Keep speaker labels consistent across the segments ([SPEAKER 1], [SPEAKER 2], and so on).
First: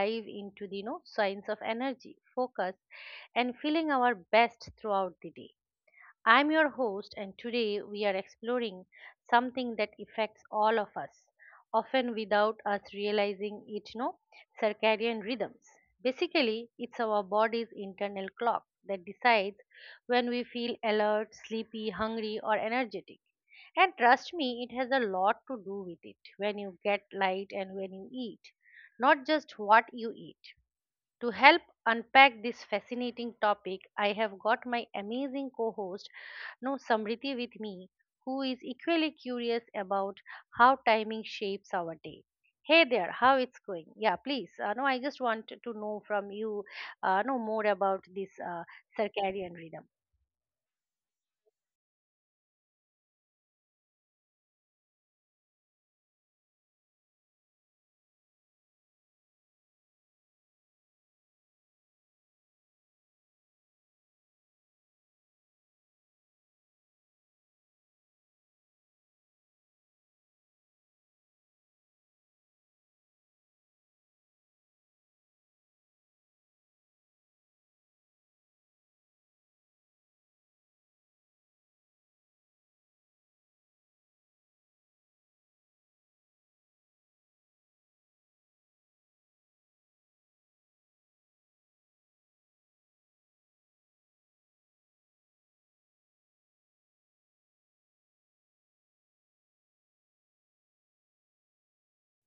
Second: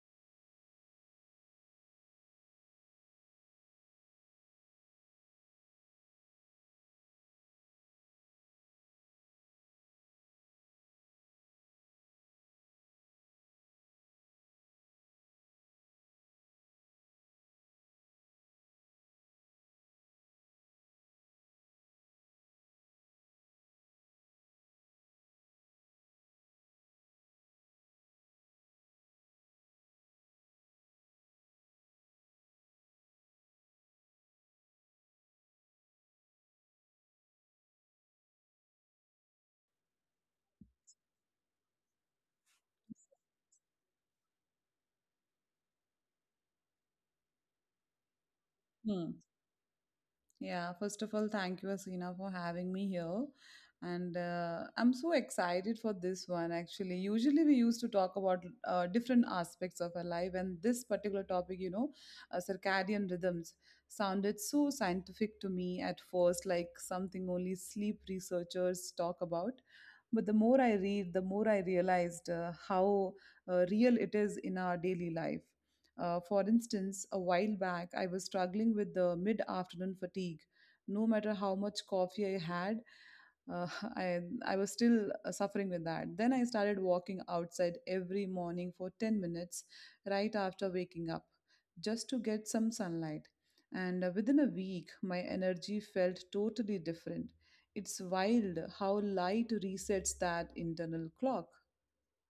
[SPEAKER 1] dive into the science of energy, focus, and feeling our best throughout the day. I'm your host, and today we are exploring something that affects all of us, often without us realizing it. No, circadian rhythms. Basically, it's our body's internal clock that decides when we feel alert, sleepy, hungry, or energetic. And trust me, it has a lot to do with it when you get light and when you eat, not just what you eat. To help unpack this fascinating topic, I have got my amazing co host, no Samriti, with me, who is equally curious about how timing shapes our day. Hey there, how it's going? Yeah, please. No, I just want to know from you, know more about this
[SPEAKER 2] Hmm.
[SPEAKER 1] circadian rhythm.
[SPEAKER 2] Yeah, first of all, thank you, Asina, for having me here. And I'm so excited for this one, actually. Usually, we used to talk about different aspects of our life, and this particular topic, circadian rhythms, sounded so scientific to me at first, like something only sleep researchers talk about. But the more I read, the more I realized how real it is in our daily life. For instance, a while back, I was struggling with the mid afternoon fatigue. No matter how much coffee I had, uh, I, I was still suffering with that. Then I started walking outside every morning for 10 minutes right after waking up just to get some sunlight. And within a week, my energy felt totally different. It's wild how light resets that internal clock.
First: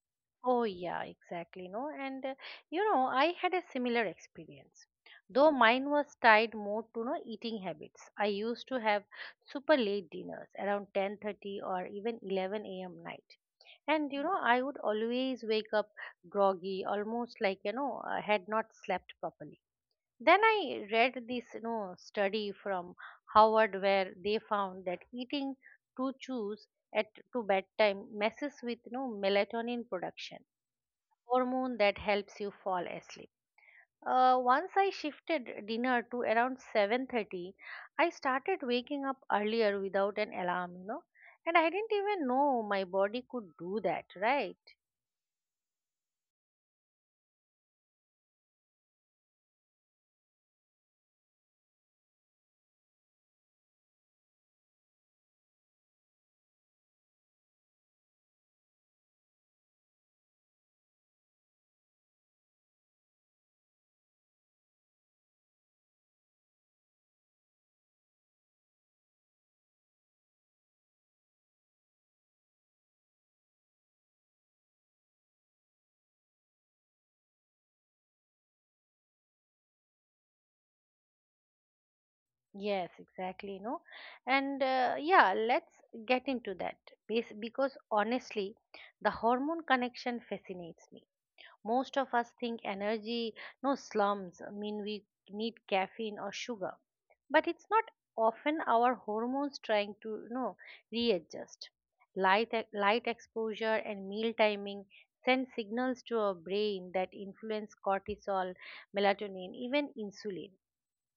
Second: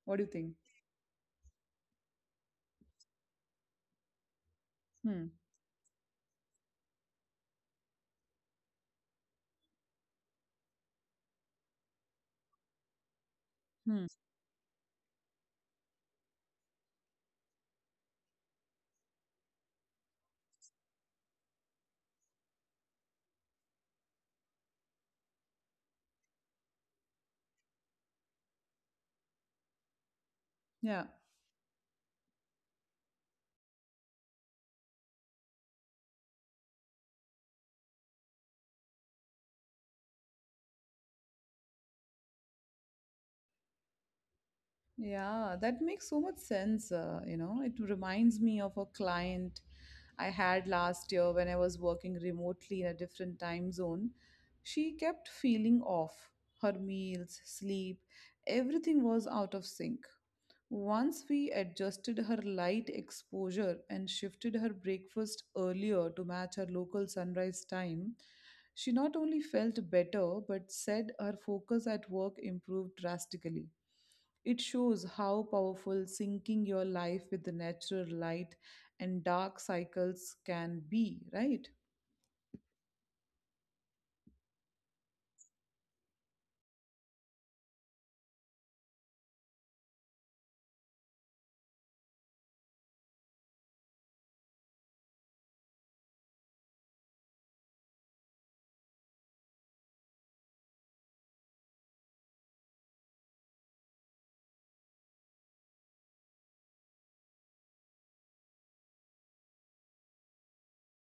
[SPEAKER 2] What do you think?
[SPEAKER 1] Oh, yeah, exactly. No, and I had a similar experience.
[SPEAKER 2] Hmm.
[SPEAKER 1] Though mine was tied more to no eating habits. I used to have super late dinners around 10:30 or even 11 a.m. night.
[SPEAKER 2] Hmm.
[SPEAKER 1] And I would always wake up groggy, almost like, I had not slept properly. Then I read this, study from Howard where they found that eating two chews at to bedtime messes with, melatonin production
[SPEAKER 2] Yeah.
[SPEAKER 1] hormone that helps you fall asleep. Once I shifted dinner to around 7:30, I started waking up earlier without an alarm. And I didn't even know my body could do that, right?
[SPEAKER 2] Yeah, that makes so much sense. You know, it reminds me of a client I had last year when I was working remotely in a different time zone. She kept feeling off. Her meals, sleep, everything was out of sync. Once we adjusted her light exposure and shifted her breakfast earlier to match her local sunrise time, she not only felt better but said her focus at work improved drastically. It shows how powerful syncing your life with the natural light and dark cycles can be, right?
[SPEAKER 1] Yes, exactly, And yeah, let's get into that because honestly, the hormone connection fascinates me. Most of us think energy, no slums, mean we need caffeine or sugar, but it's not often our hormones trying to readjust. Light exposure and meal timing send signals to our brain that influence cortisol, melatonin, even insulin.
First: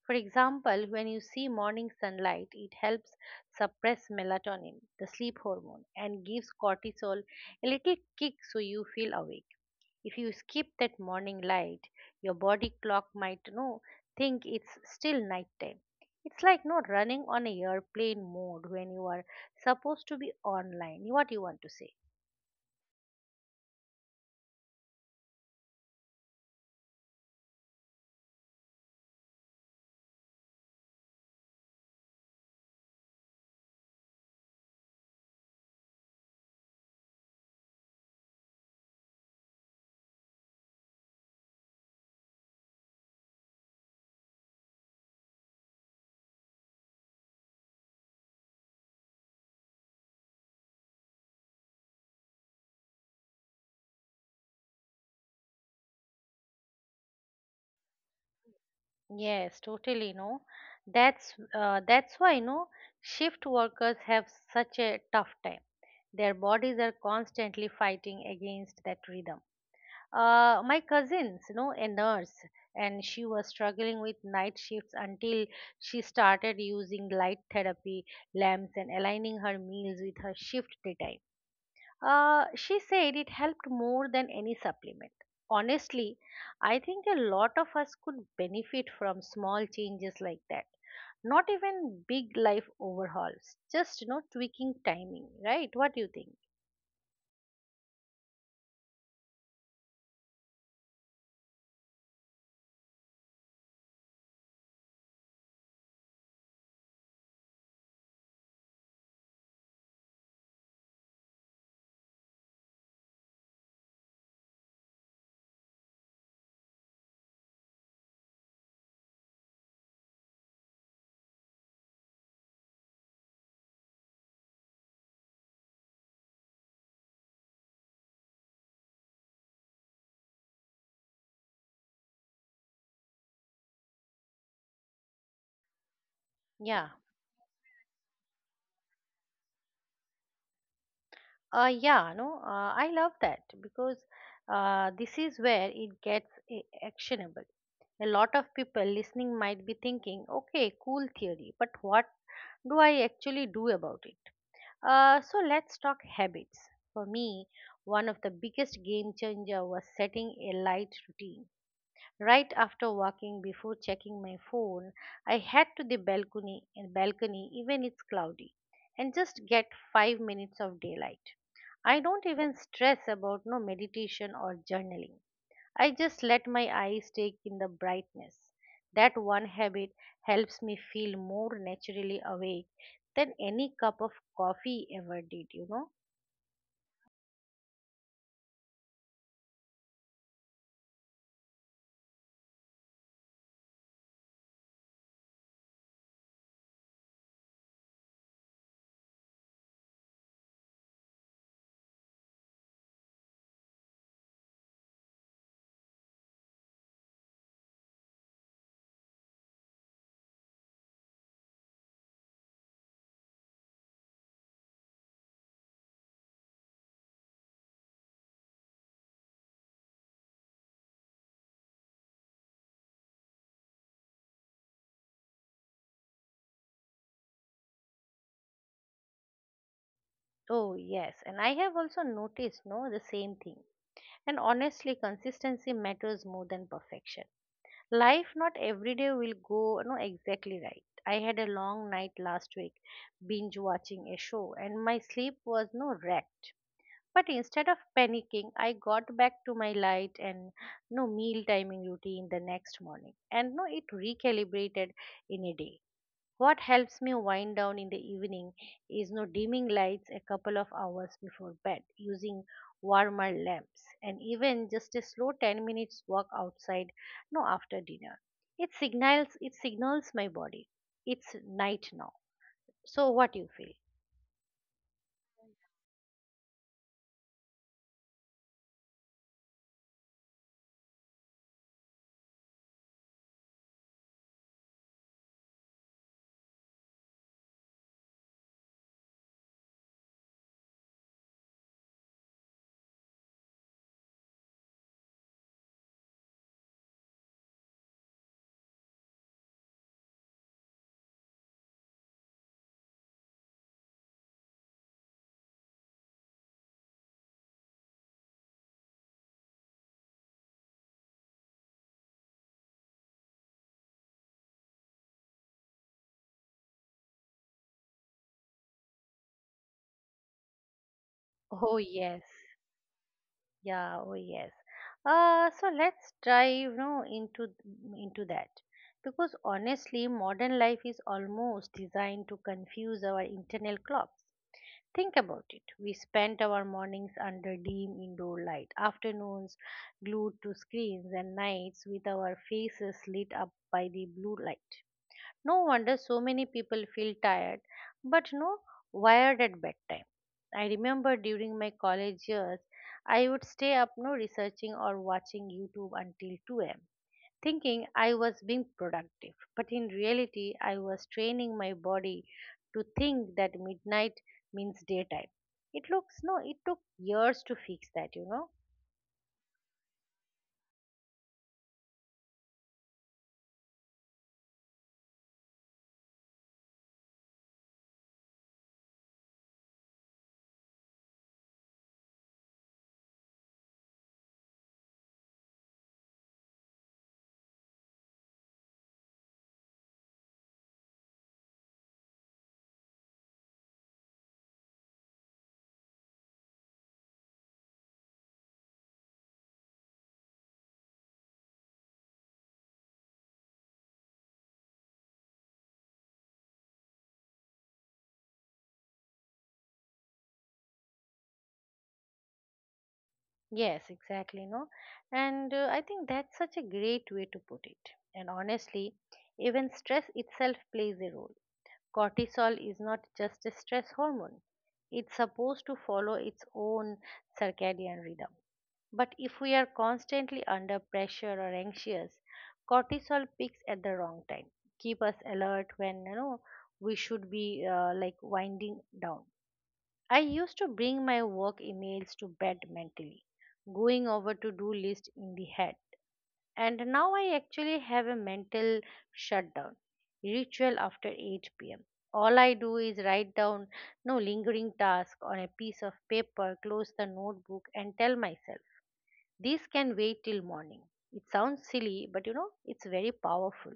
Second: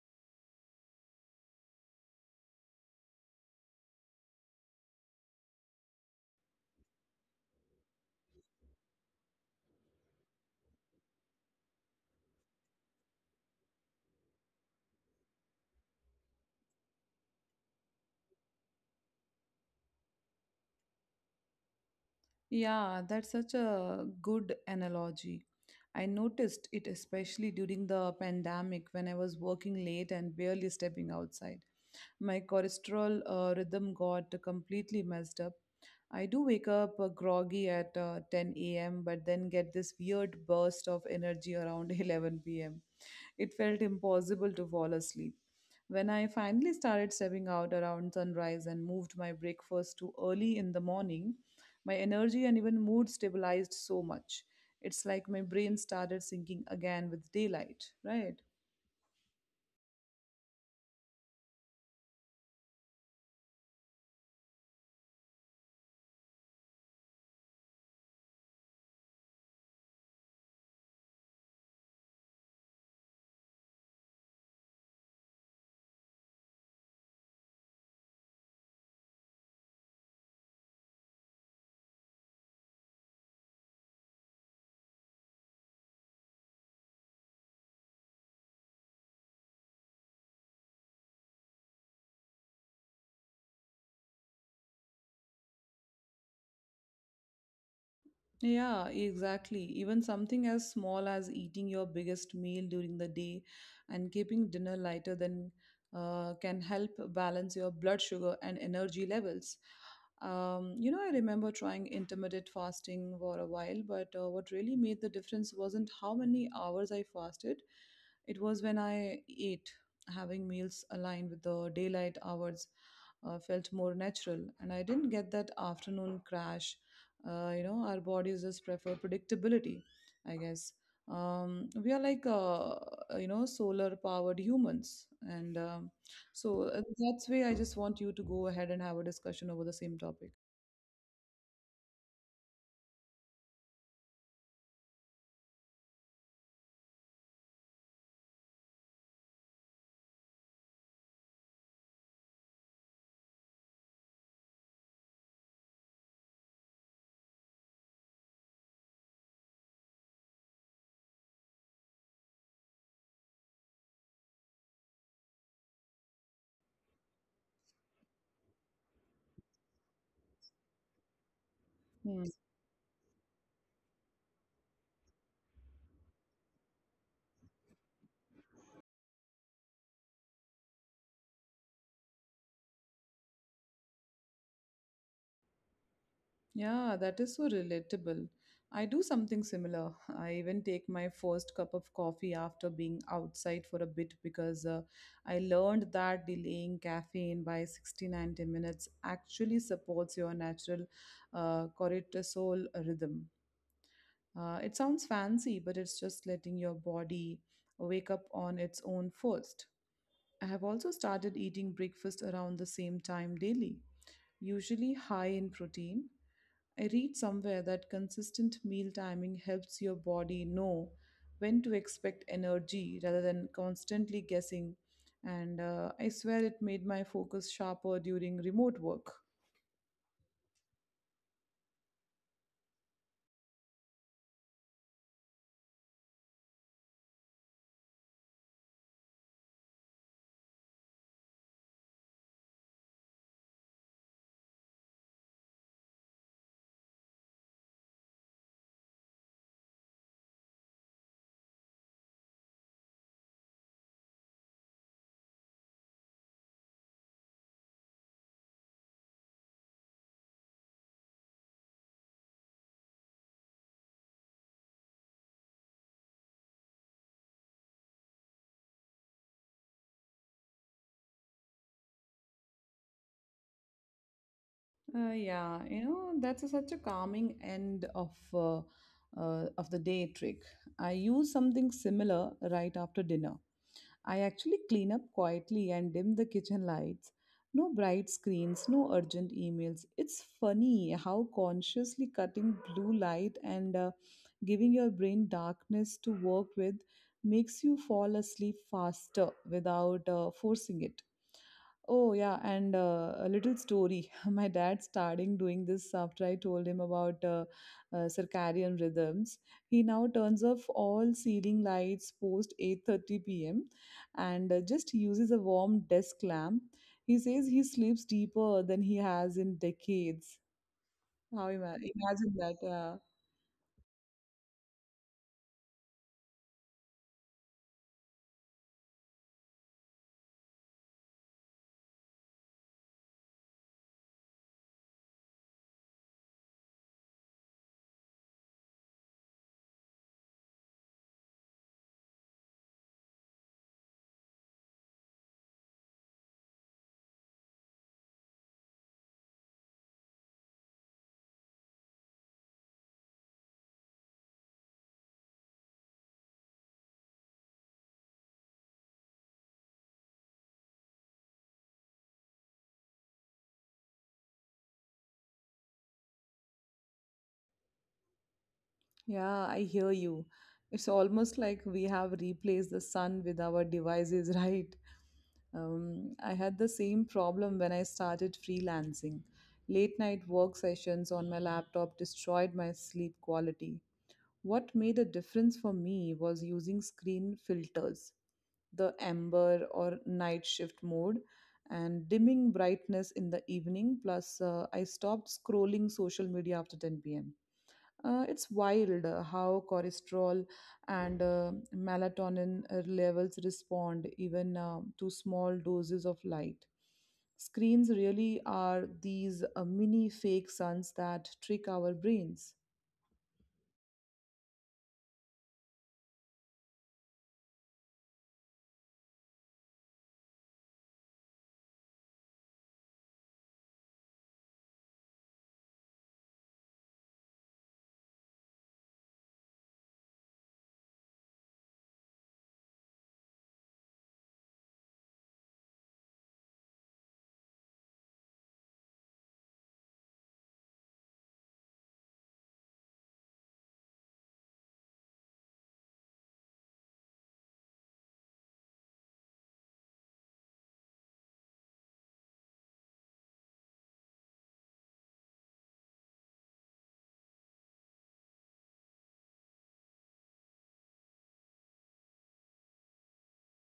[SPEAKER 1] For example, when you see morning sunlight, it helps suppress melatonin, the sleep hormone, and gives cortisol a little kick so you feel awake. If you skip that morning light, your body clock might no think it's still nighttime. It's like no running on a airplane mode when you are supposed to be online. What you want to say?
[SPEAKER 2] Yeah, that's such a good analogy. I noticed it especially during the pandemic when I was working late and barely stepping outside. My cholesterol rhythm got completely messed up. I do wake up groggy at 10 a.m., but then get this weird burst of energy around 11 p.m. It felt impossible to fall asleep. When I finally started stepping out around sunrise and moved my breakfast to early in the morning, my energy and even mood stabilized so much. It's like my brain started syncing again with daylight, right?
[SPEAKER 1] Yes, totally. No, that's why no shift workers have such a tough time. Their bodies are constantly fighting against that rhythm. My cousins, a nurse, and she was struggling with night shifts until she started using light therapy lamps and aligning her meals with her shift daytime. She said it helped more than any supplement. Honestly, I think a lot of us could benefit from small changes like that. Not even big life overhauls, just tweaking timing, right? What do you think?
[SPEAKER 2] Yeah, exactly. Even something as small as eating your biggest meal during the day and keeping dinner lighter than can help balance your blood sugar and energy levels. You know, I remember trying intermittent fasting for a while, but what really made the difference wasn't how many hours I fasted. It was when I ate, having meals aligned with the daylight hours felt more natural, and I didn't get that afternoon crash. You know, our bodies just prefer predictability, I guess. We are like you know, solar powered humans. And so
[SPEAKER 1] Yeah.
[SPEAKER 2] That's why I just want you to go ahead and have a discussion over the same topic.
[SPEAKER 1] Yeah, no, I love that because this is where it gets actionable. A lot of people listening might be thinking, okay, cool theory, but what do I actually do about it? So let's talk habits. For me, one of the biggest game changer was setting a light routine. Right after walking, before checking my phone, I head to the balcony, even it's cloudy, and just get 5 minutes of daylight. I don't even stress about no meditation or journaling. I just let my eyes take in the brightness. That one habit helps me feel more naturally awake than any cup of coffee ever did,
[SPEAKER 2] Yeah, that is so relatable. I do something similar. I even take my first cup of coffee after being outside for a bit because I learned that delaying caffeine by 60 90 minutes actually supports your natural cortisol rhythm. It sounds fancy, but it's just letting your body wake up on its own first. I have also started eating breakfast around the same time daily, usually high in protein. I read somewhere that consistent meal timing helps your body know when to expect energy rather than constantly guessing. And I swear it made my focus sharper during remote work.
[SPEAKER 1] Oh yes, and I have also noticed no the same thing. And honestly, consistency matters more than perfection. Life not every day will go no exactly right. I had a long night last week binge watching a show and my sleep was no wreck. But instead of panicking, I got back to my light and no meal timing routine the next morning and no it recalibrated in a day. What helps me wind down in the evening is no dimming lights a couple of hours before bed, using warmer lamps, and even just a slow 10 minutes walk outside no after dinner. It signals my body. It's night now. So what you feel?
[SPEAKER 2] Such a calming end of the day trick. I use something similar right after dinner. I actually clean up quietly and dim the kitchen lights. No bright screens, no urgent emails. It's funny how consciously cutting blue light and giving your brain darkness to work with makes you fall asleep faster without forcing it. Oh, yeah, and a little story. My dad starting doing this after I told him about circadian rhythms. He now turns off all ceiling lights post 8:30 p.m. and just uses a warm desk lamp. He says he sleeps deeper than he has in decades. How
[SPEAKER 1] Oh yes.
[SPEAKER 2] imagine that?
[SPEAKER 1] Yeah, oh yes. So let's dive into that. Because honestly, modern life is almost designed to confuse our internal clocks. Think about it. We spent our mornings under dim indoor light, afternoons glued to screens, and nights with our faces lit up by the blue light. No wonder so many people feel tired, but no wired at bedtime. I remember during my college years, I would stay up no researching or watching YouTube until 2 a.m thinking I was being productive. But in reality, I was training my body to think that midnight means daytime. It looks no, it took years to fix that,
[SPEAKER 2] Yeah, I hear you. It's almost like we have replaced the sun with our devices, right? I had the same problem when I started freelancing. Late night work sessions on my laptop destroyed my sleep quality. What made a difference for me was using screen filters, the amber or night shift mode, and dimming brightness in the evening. Plus, I stopped scrolling social media after 10 p.m. It's wild how cholesterol and melatonin levels respond even to small doses of light. Screens really are these mini fake suns that trick our brains.
[SPEAKER 1] Yes, exactly, no. And I think that's such a great way to put it. And honestly, even stress itself plays a role. Cortisol is not just a stress hormone. It's supposed to follow its own circadian rhythm. But if we are constantly under pressure or anxious, cortisol peaks at the wrong time. Keep us alert when we should be like winding down. I used to bring my work emails to bed mentally, going over to-do list in the head. And now I actually have a mental shutdown ritual after 8 p.m. All I do is write down no lingering task on a piece of paper, close the notebook, and tell myself this can wait till morning. It sounds silly, but it's very powerful.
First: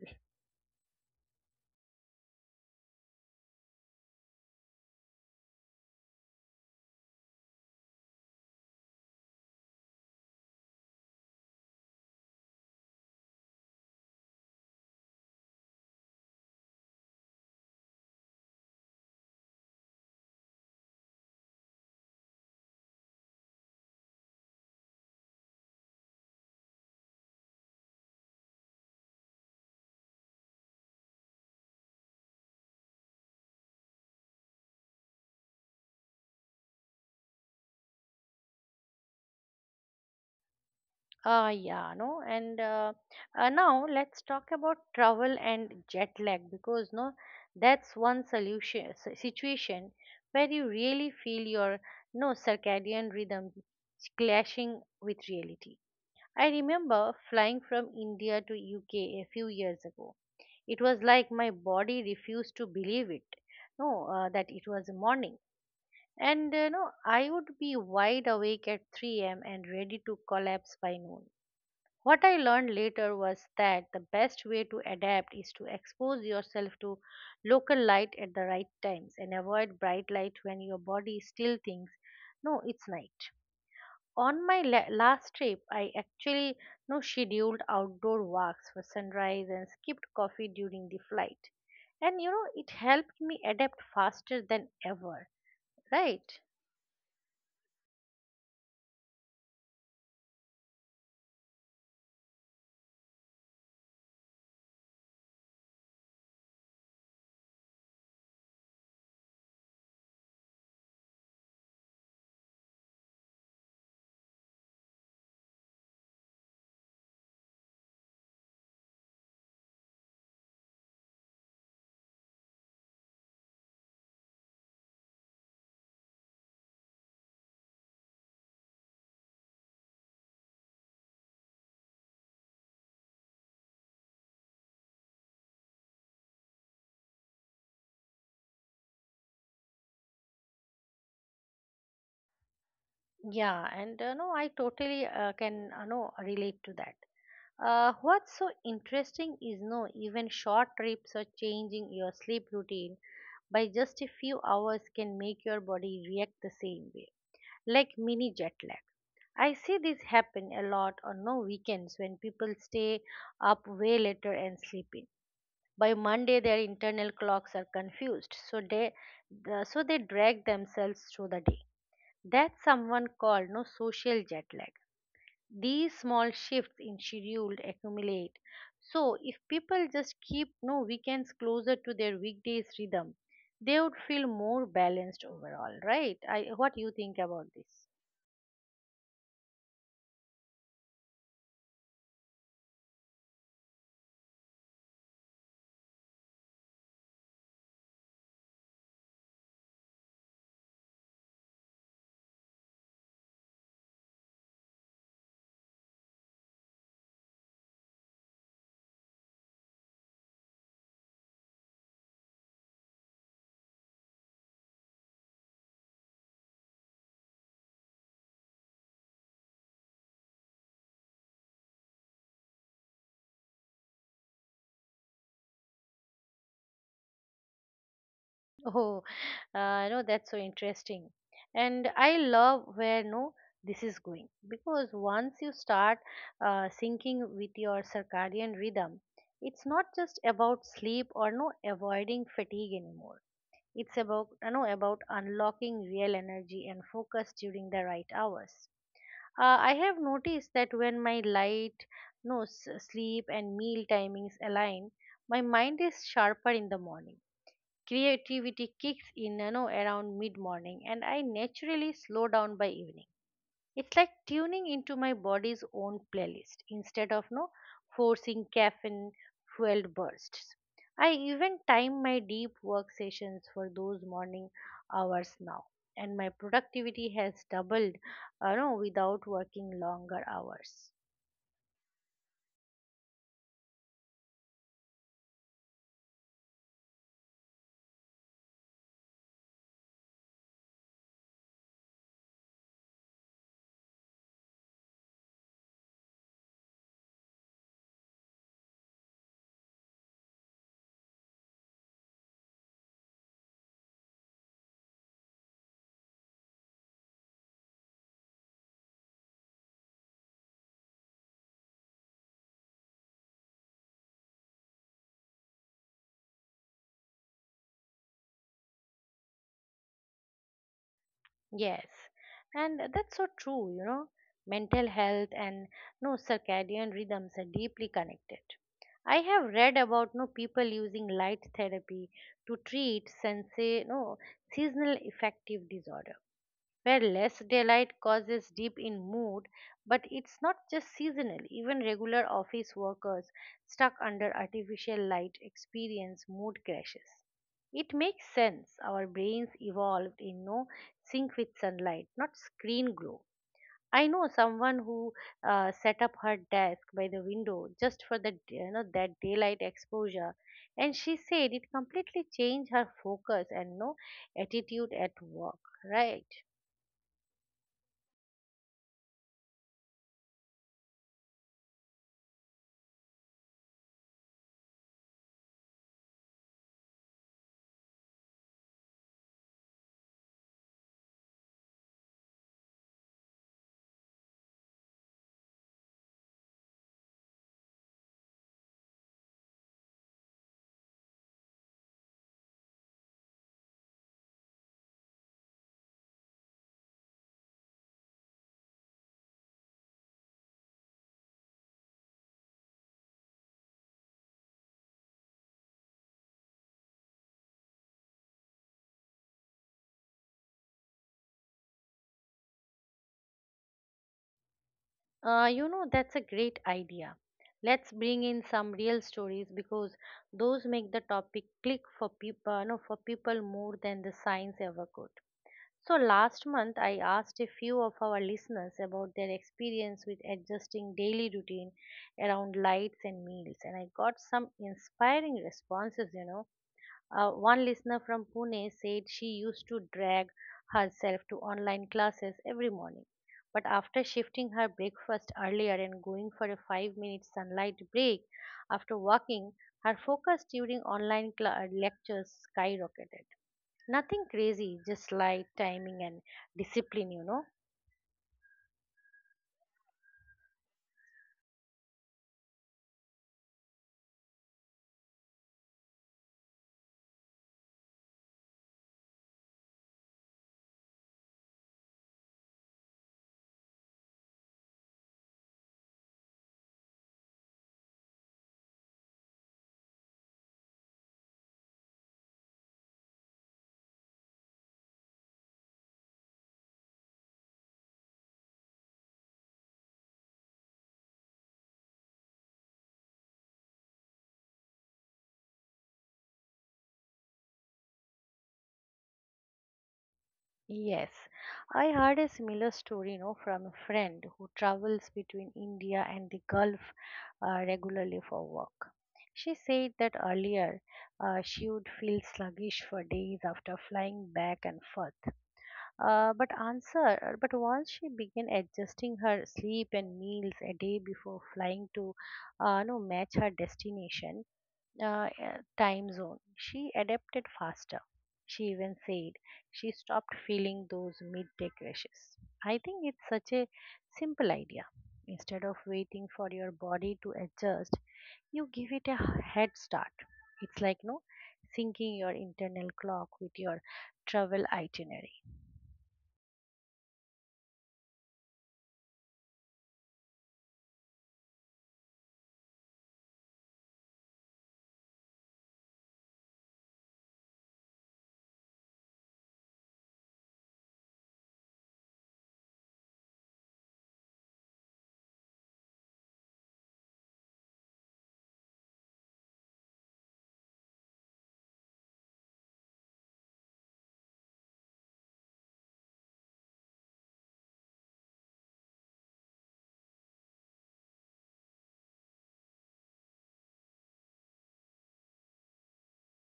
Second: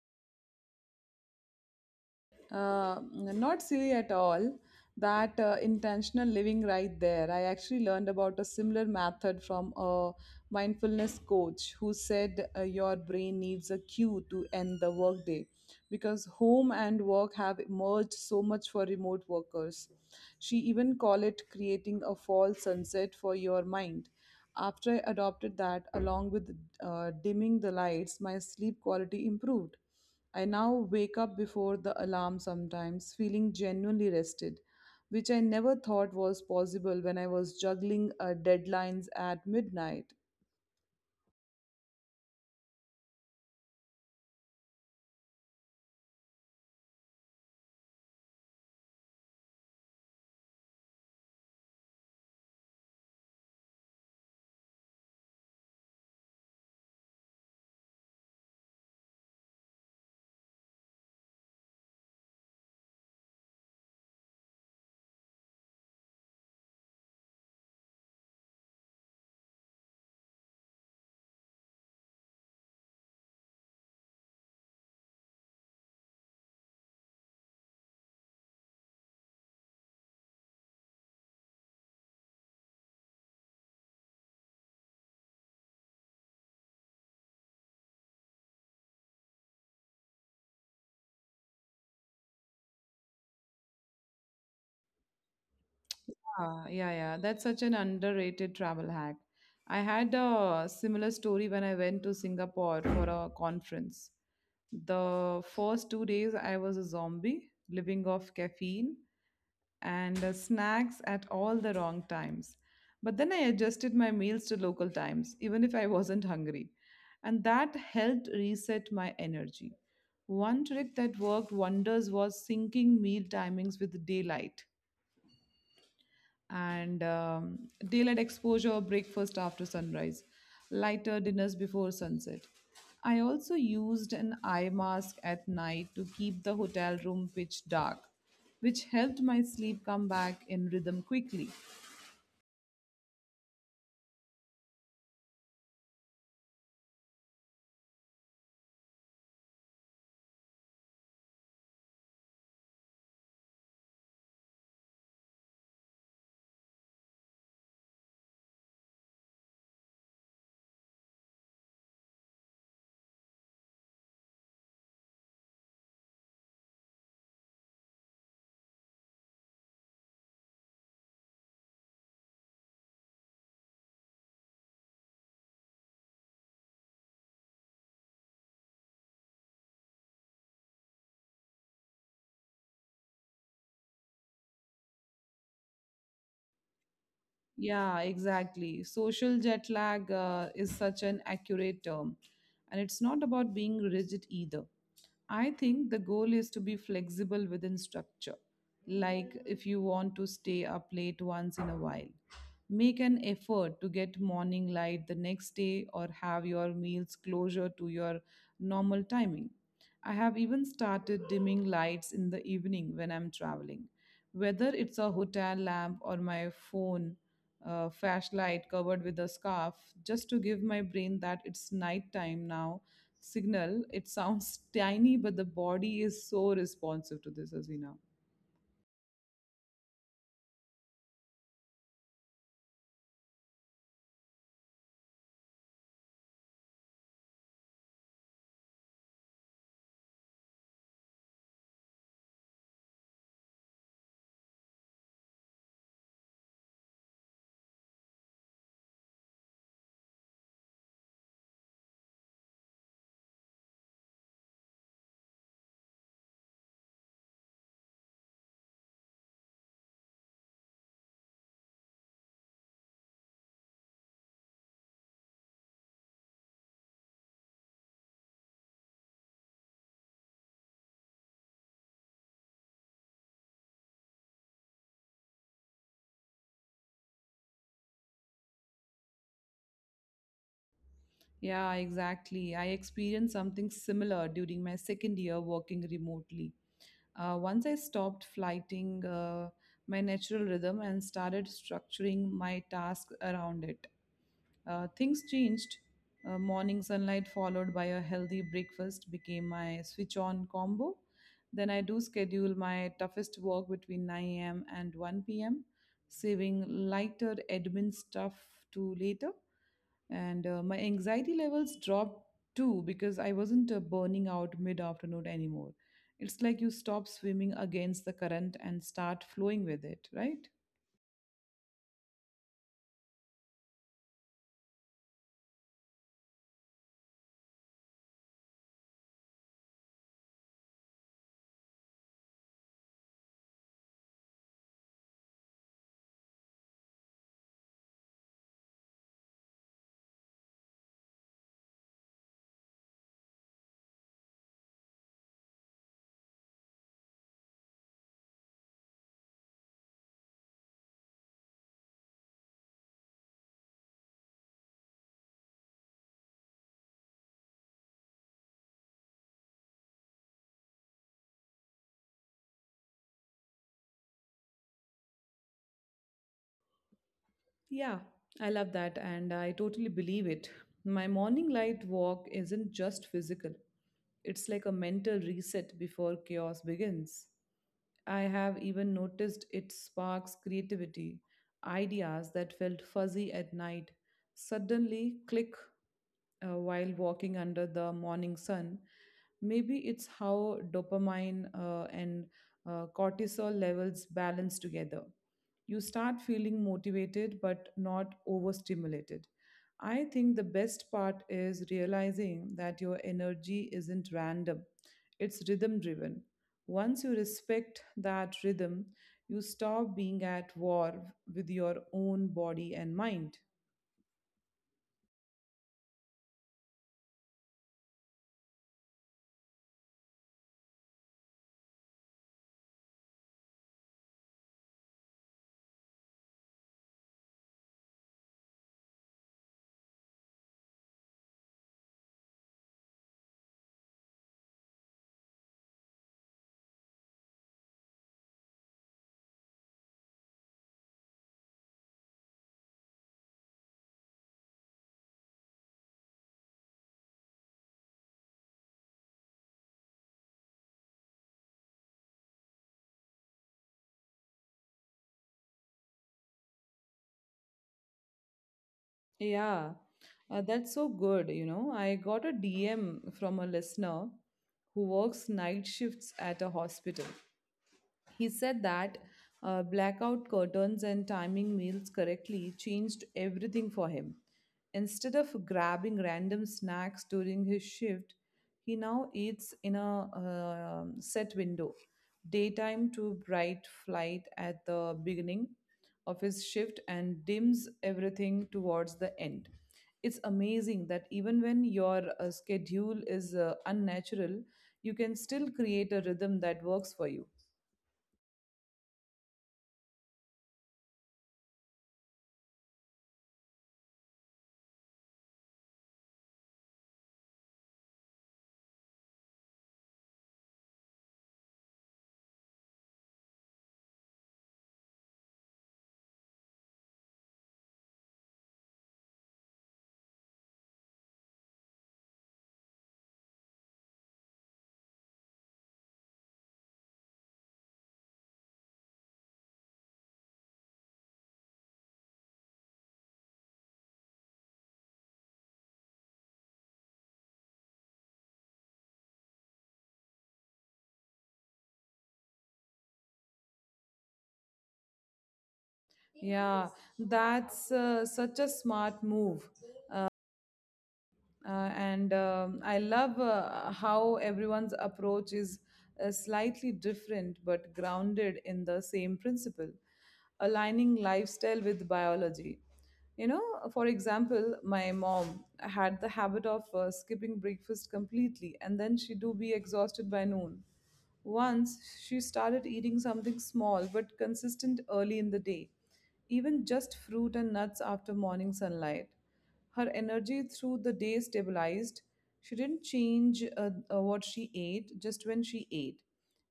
[SPEAKER 2] Not silly at all. That intentional living right there. I actually learned about a similar method from a mindfulness coach who said your brain needs a cue to end the workday because home and work have emerged so much for remote workers. She even called it creating a false sunset for your mind. After I adopted that, along with dimming the lights, my sleep quality improved. I now wake up before the alarm sometimes, feeling genuinely rested, which I never thought was possible when I was juggling deadlines at midnight.
[SPEAKER 1] Ah, yeah, no, and Now let's talk about travel and jet lag because no, that's one solution situation where you really feel your no circadian rhythm clashing with reality. I remember flying from India to UK a few years ago. It was like my body refused to believe it. No, that it was morning. And I would be wide awake at 3 a.m. and ready to collapse by noon. What I learned later was that the best way to adapt is to expose yourself to local light at the right times and avoid bright light when your body still thinks, no, it's night. On my last trip, I actually scheduled outdoor walks for sunrise and skipped coffee during the flight. And it helped me adapt faster than ever, right?
[SPEAKER 2] Ah, yeah, yeah. That's such an underrated travel hack. I had a similar story when I went to Singapore for a conference. The first 2 days, I was a zombie living off caffeine and snacks at all the wrong times. But then I adjusted my meals to local times, even if I wasn't hungry. And that helped reset my energy. One trick that worked wonders was syncing meal timings with daylight and daylight exposure, breakfast after sunrise, lighter dinners before sunset. I also used an eye mask at night to keep the hotel room pitch dark, which helped my sleep come back in rhythm quickly.
[SPEAKER 1] Yeah, and no, I totally can no relate to that. What's so interesting is no even short trips or changing your sleep routine by just a few hours can make your body react the same way, like mini jet lag. I see this happen a lot on no weekends when people stay up way later and sleep in. By Monday, their internal clocks are confused, so they drag themselves through the day that someone called no social jet lag. These small shifts in schedule accumulate, so if people just keep no weekends closer to their weekdays rhythm, they would feel more balanced overall, right? I what you think about this?
[SPEAKER 2] Yeah, exactly. Social jet lag is such an accurate term. And it's not about being rigid either. I think the goal is to be flexible within structure. Like if you want to stay up late once in a while, make an effort to get morning light the next day or have your meals closer to your normal timing. I have even started dimming lights in the evening when I'm traveling, whether it's a hotel lamp or my phone flashlight covered with a scarf, just to give my brain that "it's nighttime now" signal. It sounds tiny, but the body is so responsive to this, as
[SPEAKER 1] Oh, no, that's so interesting. And I love where no this is going because once you start syncing with your circadian rhythm, it's not just about sleep or no avoiding fatigue anymore. It's about about unlocking real energy and focus during the right hours. I have noticed that when my light, no sleep and meal timings align, my mind is sharper in the morning. Creativity kicks in, around mid morning, and I naturally slow down by evening. It's like tuning into my body's own playlist instead of no forcing caffeine fueled bursts. I even time my deep work sessions for those morning hours now, and my productivity has doubled, no, without working longer hours.
[SPEAKER 2] Yeah, exactly. I experienced something similar during my second year working remotely. Once I stopped flighting my natural rhythm and started structuring my tasks around it, things changed. Morning sunlight followed by a healthy breakfast became my switch on combo. Then I do schedule my toughest work between 9 a.m. and 1 p.m., saving lighter admin stuff to later. And My anxiety levels dropped too because I wasn't burning out mid afternoon anymore. It's like you stop swimming against the current and start flowing with it, right?
[SPEAKER 1] Yes, and that's so true, Mental health and no circadian rhythms are deeply connected. I have read about no people using light therapy to treat sense no seasonal affective disorder where less daylight causes dip in mood. But it's not just seasonal. Even regular office workers stuck under artificial light experience mood crashes. It makes sense, our brains evolved in no sync with sunlight, not screen glow. I know someone who set up her desk by the window just for the that daylight exposure, and she said it completely changed her focus and no attitude at work, right?
[SPEAKER 2] Yeah, I love that, and I totally believe it. My morning light walk isn't just physical, it's like a mental reset before chaos begins. I have even noticed it sparks creativity. Ideas that felt fuzzy at night suddenly click while walking under the morning sun. Maybe it's how dopamine and cortisol levels balance together. You start feeling motivated but not overstimulated. I think the best part is realizing that your energy isn't random, it's rhythm driven. Once you respect that rhythm, you stop being at war with your own body and mind.
[SPEAKER 1] That's a great idea. Let's bring in some real stories because those make the topic click for people, no, for people more than the science ever could. So last month, I asked a few of our listeners about their experience with adjusting daily routine around lights and meals, and I got some inspiring responses. One listener from Pune said she used to drag herself to online classes every morning. But after shifting her breakfast earlier and going for a 5-minute sunlight break after walking, her focus during online cla lectures skyrocketed. Nothing crazy, just light timing and discipline.
[SPEAKER 2] Yeah, that's so good. You know, I got a DM from a listener who works night shifts at a hospital. He said that blackout curtains and timing meals correctly changed everything for him. Instead of grabbing random snacks during his shift, he now eats in a set window, daytime to bright light at the beginning of his shift and dims everything towards the end. It's amazing that even when your schedule is unnatural, you can still create a rhythm that works for you.
[SPEAKER 1] Yes, I heard a similar story, from a friend who travels between India and the Gulf regularly for work. She said that earlier she would feel sluggish for days after flying back and forth. Uh, but answer, but once she began adjusting her sleep and meals a day before flying to, no, match her destination, uh, uh, time zone. She adapted faster. She even said she stopped feeling those midday crashes. I think it's such a simple idea. Instead of waiting for your body to adjust, you give it a head start. It's like no syncing your internal clock with your travel itinerary.
[SPEAKER 2] Yeah, that's such a smart move, and I love how everyone's approach is slightly different but grounded in the same principle: aligning lifestyle with biology. You know, for example, my mom had the habit of skipping breakfast completely, and then she do be exhausted by noon. Once she started eating something small but consistent early in the day, even just fruit and nuts after morning sunlight, her energy through the day stabilized. She didn't change what she ate, just when she ate.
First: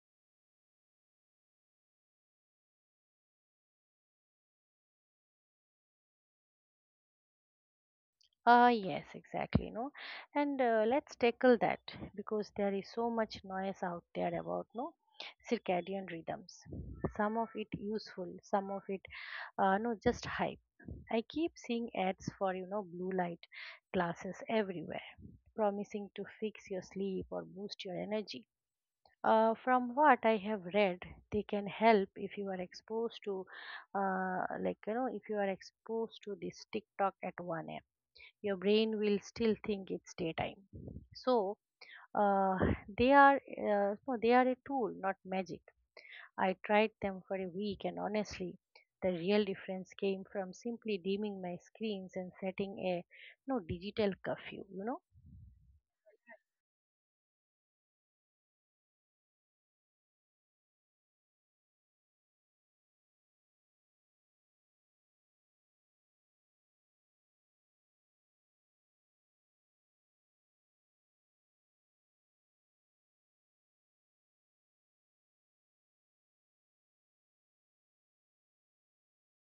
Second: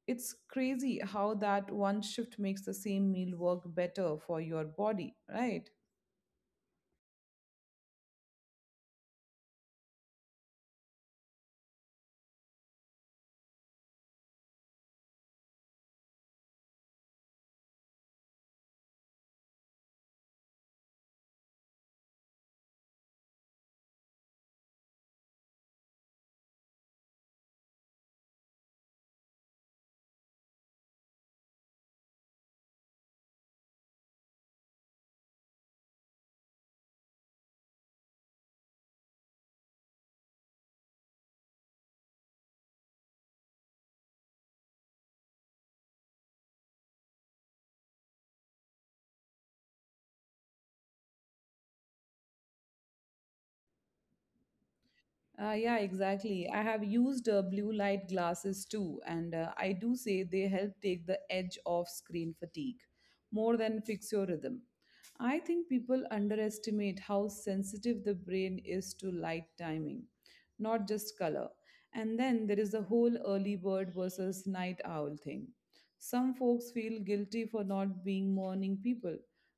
[SPEAKER 2] It's crazy how that one shift makes the same meal work better for your body, right?
[SPEAKER 1] Ah, yes, exactly. No, and let's tackle that because there is so much noise out there about no circadian rhythms. Some of it useful, some of it, no, just hype. I keep seeing ads for blue light glasses everywhere, promising to fix your sleep or boost your energy. From what I have read, they can help if you are exposed to, like if you are exposed to this TikTok at 1 a.m., your brain will still think it's daytime. So uh, they are a tool, not magic. I tried them for a week, and honestly, the real difference came from simply dimming my screens and setting a no digital curfew.
[SPEAKER 2] Yeah, exactly. I have used blue light glasses too, and I do say they help take the edge off screen fatigue more than fix your rhythm. I think people underestimate how sensitive the brain is to light timing, not just color. And then there is the whole early bird versus night owl thing. Some folks feel guilty for not being morning people,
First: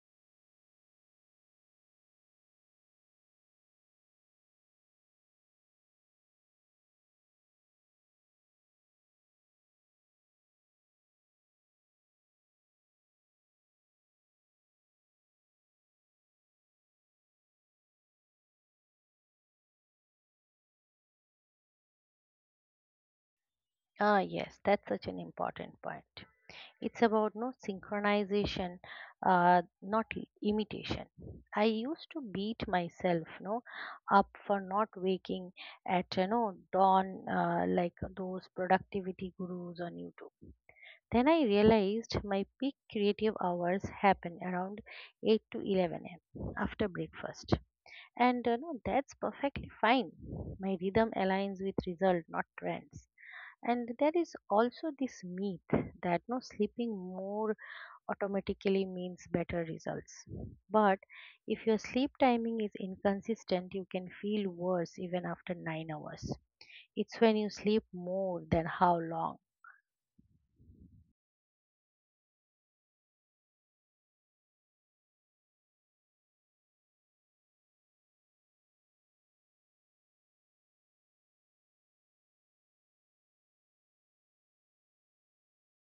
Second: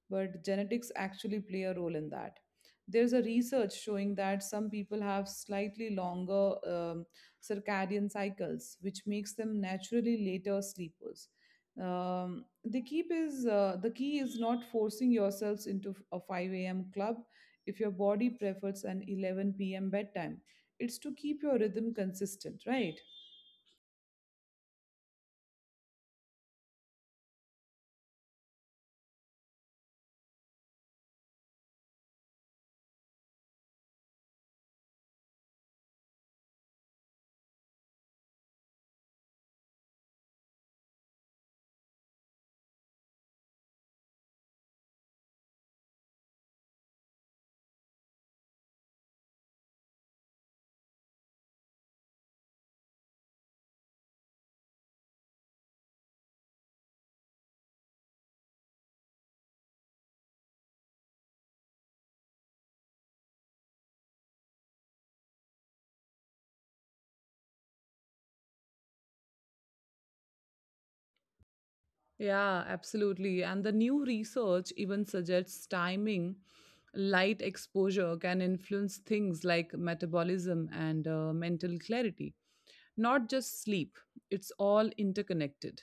[SPEAKER 2] but genetics actually play a role in that. There's a research showing that some people have slightly longer circadian cycles, which makes them naturally later sleepers. The key is not forcing yourselves into a 5 a.m. club if your body prefers an 11 p.m. bedtime. It's to keep your rhythm consistent, right?
[SPEAKER 1] Ah, yes, that's such an important point. It's about synchronization, not imitation. I used to beat myself up for not waking at dawn, like those productivity gurus on YouTube. Then I realized my peak creative hours happen around 8 to 11 a.m. after breakfast, and no that's perfectly fine. My rhythm aligns with result, not trends. And there is also this myth that no sleeping more automatically means better results. But if your sleep timing is inconsistent, you can feel worse even after 9 hours. It's when you sleep, more than how long.
[SPEAKER 2] Yeah, absolutely. And the new research even suggests timing, light exposure can influence things like metabolism and mental clarity, not just sleep. It's all interconnected.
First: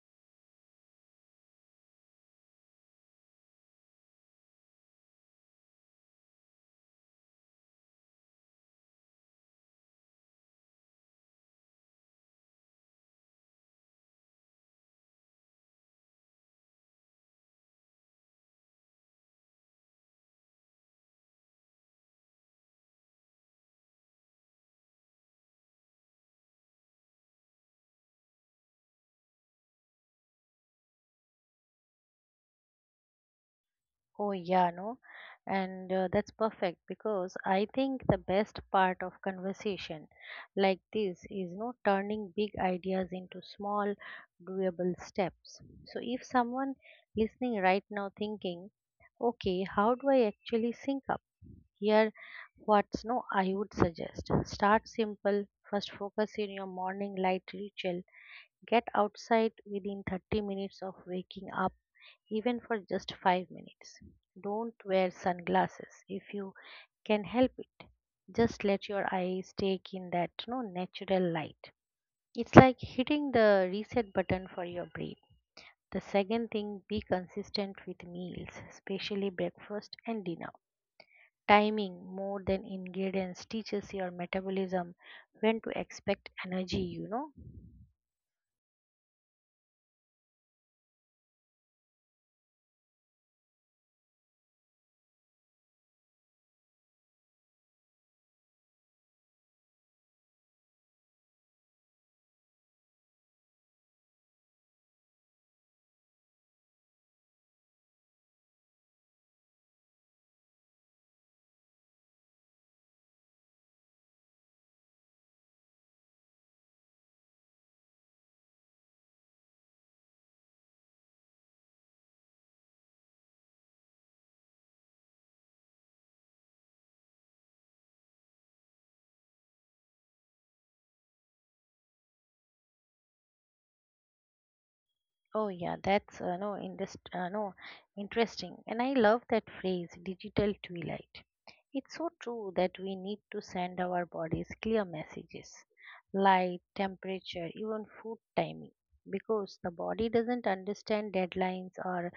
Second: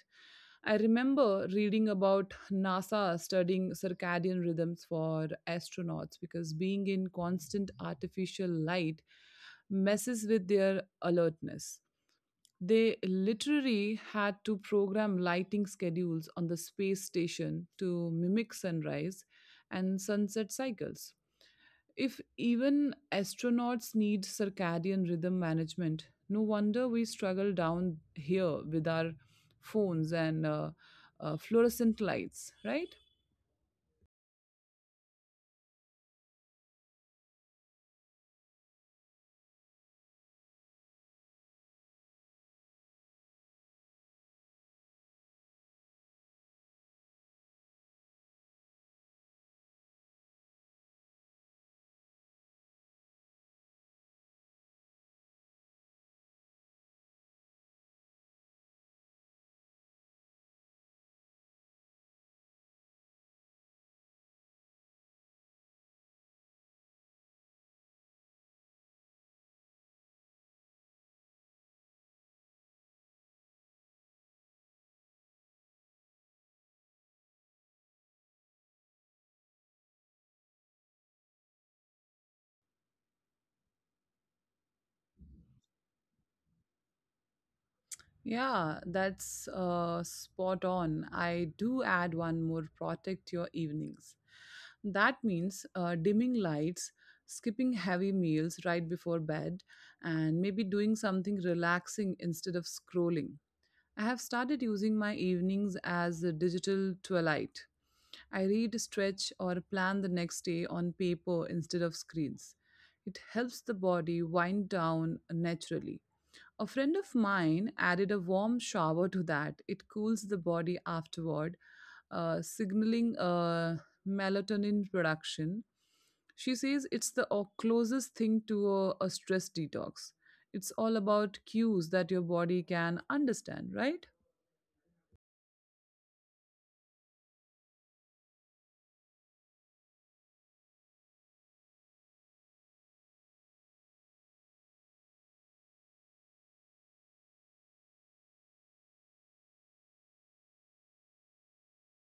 [SPEAKER 2] I remember reading about NASA studying circadian rhythms for astronauts because being in constant artificial light messes with their alertness. They literally had to program lighting schedules on the space station to mimic sunrise and sunset cycles. If even astronauts need circadian rhythm management, no wonder we struggle down here with our phones and fluorescent lights, right?
[SPEAKER 1] Oh, yeah, no? And that's perfect, because I think the best part of conversation like this is no turning big ideas into small, doable steps. So if someone listening right now thinking, okay, how do I actually sync up? Here, what's no, I would suggest start simple. First, focus in your morning light ritual. Get outside within 30 minutes of waking up, even for just 5 minutes. Don't wear sunglasses if you can help it. Just let your eyes take in that no natural light. It's like hitting the reset button for your brain. The second thing, be consistent with meals, especially breakfast and dinner. Timing, more than ingredients, teaches your metabolism when to expect energy.
[SPEAKER 2] Yeah, that's spot on. I do add one more: protect your evenings. That means dimming lights, skipping heavy meals right before bed, and maybe doing something relaxing instead of scrolling. I have started using my evenings as a digital twilight. I read, stretch, or plan the next day on paper instead of screens. It helps the body wind down naturally. A friend of mine added a warm shower to that. It cools the body afterward, signaling melatonin production. She says it's the closest thing to a stress detox. It's all about cues that your body can understand, right?
[SPEAKER 1] Oh yeah, that's no interest, no interesting. And I love that phrase, digital twilight. It's so true that we need to send our bodies clear messages, light, temperature, even food timing, because the body doesn't understand deadlines or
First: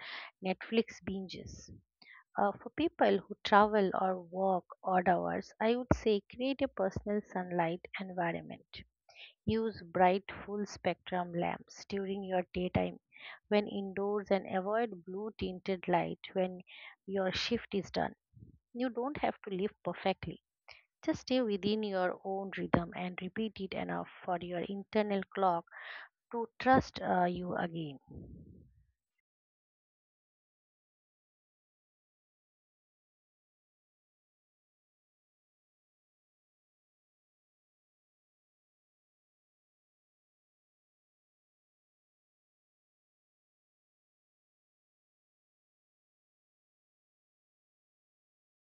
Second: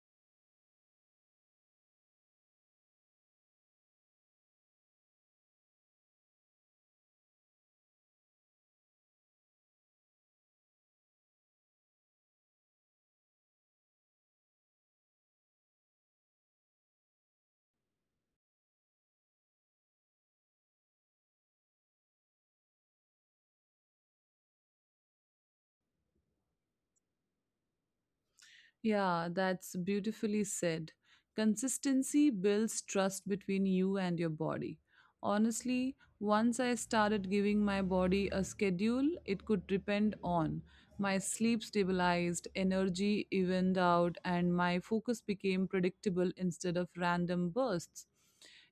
[SPEAKER 1] Netflix binges. For people who travel or walk odd hours, I would say create a personal sunlight environment. Use bright full spectrum lamps during your daytime when indoors, and avoid blue tinted light when your shift is done. You don't have to live perfectly. Just stay within your own rhythm and repeat it enough for your internal clock to trust you again.
[SPEAKER 2] Yeah, that's beautifully said. Consistency builds trust between you and your body. Honestly, once I started giving my body a schedule it could depend on, my sleep stabilized, energy evened out, and my focus became predictable instead of random bursts.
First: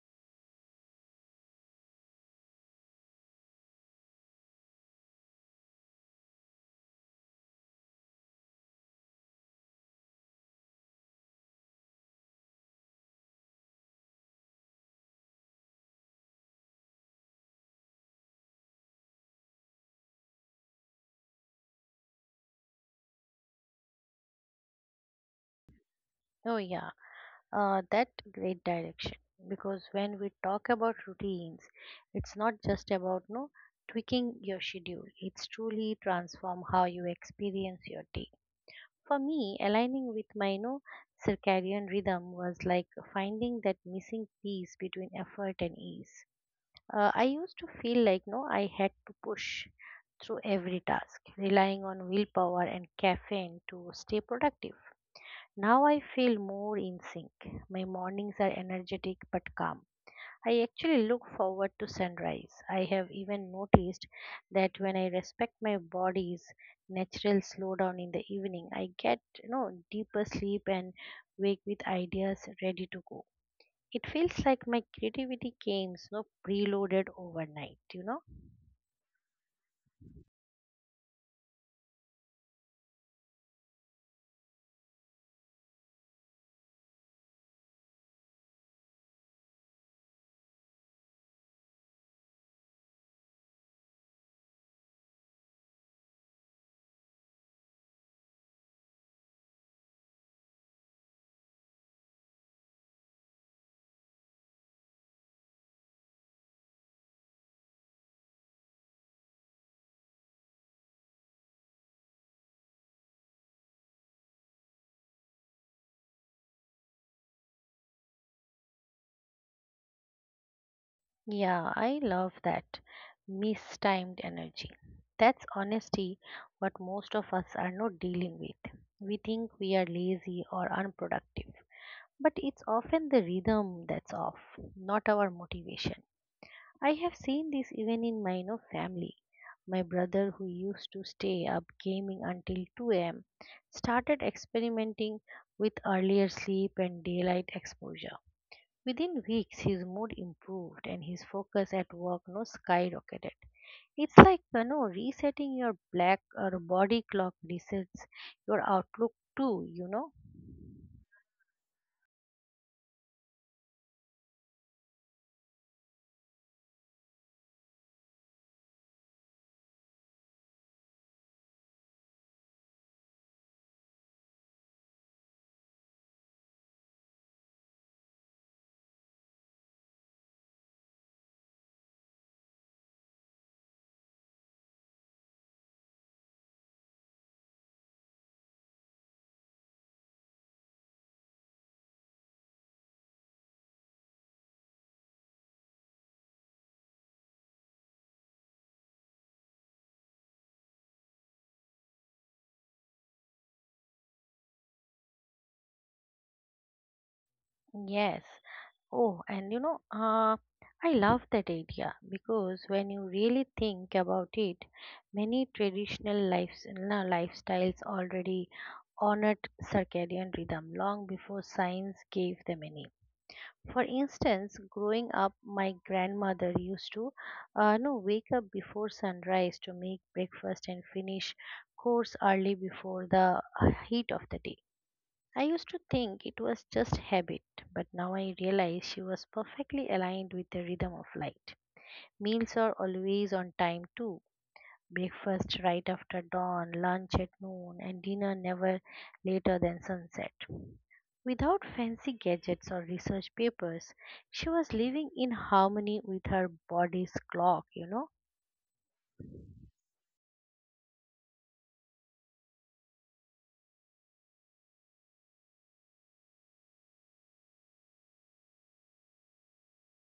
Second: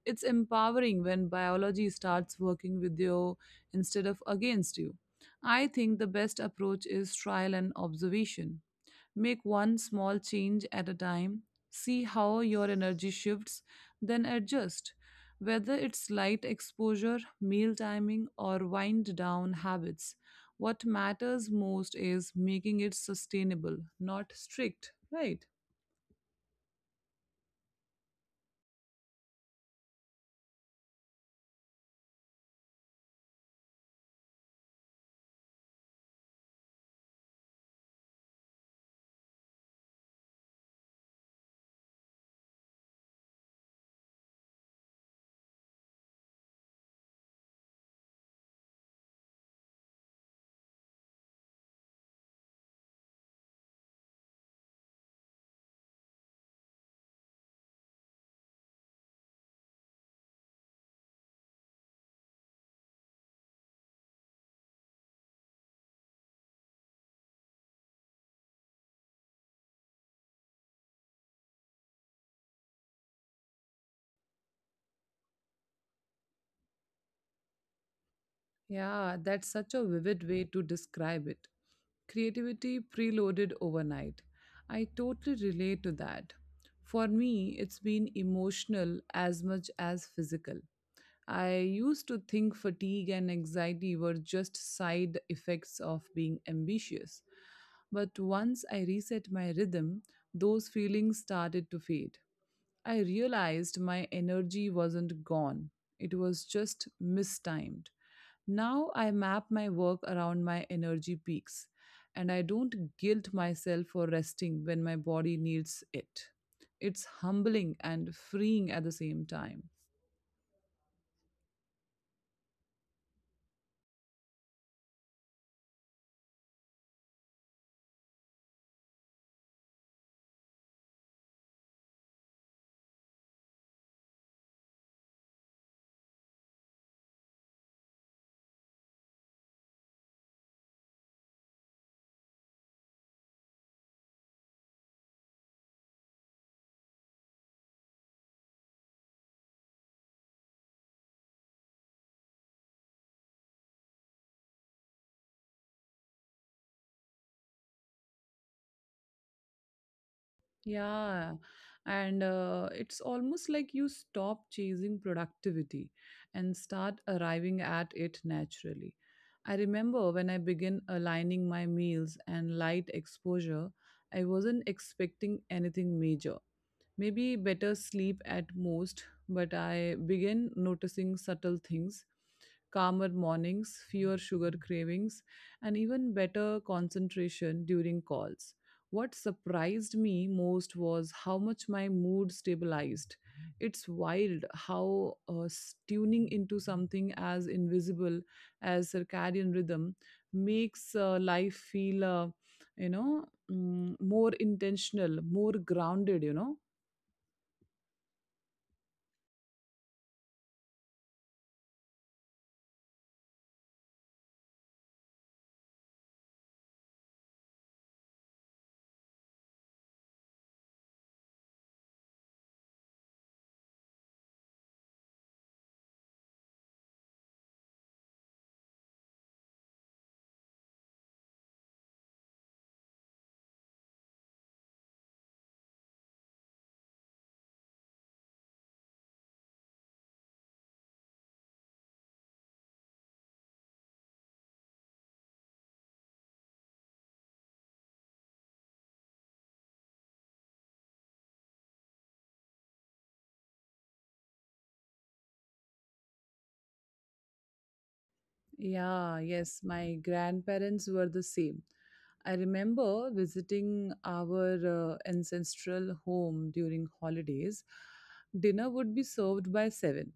[SPEAKER 2] It's empowering when biology starts working with you instead of against you. I think the best approach is trial and observation. Make one small change at a time, see how your energy shifts, then adjust. Whether it's light exposure, meal timing, or wind down habits, what matters most is making it sustainable, not strict, right?
[SPEAKER 1] Oh, yeah. That great direction, because when we talk about routines, it's not just about no tweaking your schedule. It's truly transform how you experience your day. For me, aligning with my no circadian rhythm was like finding that missing piece between effort and ease. I used to feel like no, I had to push through every task, relying on willpower and caffeine to stay productive. Now I feel more in sync. My mornings are energetic but calm. I actually look forward to sunrise. I have even noticed that when I respect my body's natural slowdown in the evening, I get, deeper sleep and wake with ideas ready to go. It feels like my creativity came, preloaded overnight.
[SPEAKER 2] Yeah, that's such a vivid way to describe it. Creativity preloaded overnight. I totally relate to that. For me, it's been emotional as much as physical. I used to think fatigue and anxiety were just side effects of being ambitious. But once I reset my rhythm, those feelings started to fade. I realized my energy wasn't gone, it was just mistimed. Now I map my work around my energy peaks and I don't guilt myself for resting when my body needs it. It's humbling and freeing at the same time.
[SPEAKER 1] Yeah, I love that. Mistimed energy. That's honesty what most of us are not dealing with. We think we are lazy or unproductive, but it's often the rhythm that's off, not our motivation. I have seen this even in my family. My brother, who used to stay up gaming until 2 a.m., started experimenting with earlier sleep and daylight exposure. Within weeks, his mood improved and his focus at work no skyrocketed. It's like resetting your black or body clock resets your outlook too.
[SPEAKER 2] Yeah, and it's almost like you stop chasing productivity and start arriving at it naturally. I remember when I began aligning my meals and light exposure, I wasn't expecting anything major. Maybe better sleep at most, but I began noticing subtle things: calmer mornings, fewer sugar cravings, and even better concentration during calls. What surprised me most was how much my mood stabilized. It's wild how tuning into something as invisible as circadian rhythm makes life feel, you know, more intentional, more grounded.
[SPEAKER 1] Yes. Oh, and I love that idea, because when you really think about it, many traditional lifestyles already honored circadian rhythm long before science gave them any. For instance, growing up, my grandmother used to no, wake up before sunrise to make breakfast and finish chores early before the heat of the day. I used to think it was just habit, but now I realize she was perfectly aligned with the rhythm of light. Meals are always on time too. Breakfast right after dawn, lunch at noon, and dinner never later than sunset. Without fancy gadgets or research papers, she was living in harmony with her body's clock.
[SPEAKER 2] Yeah, yes, my grandparents were the same. I remember visiting our ancestral home during holidays. Dinner would be served by 7,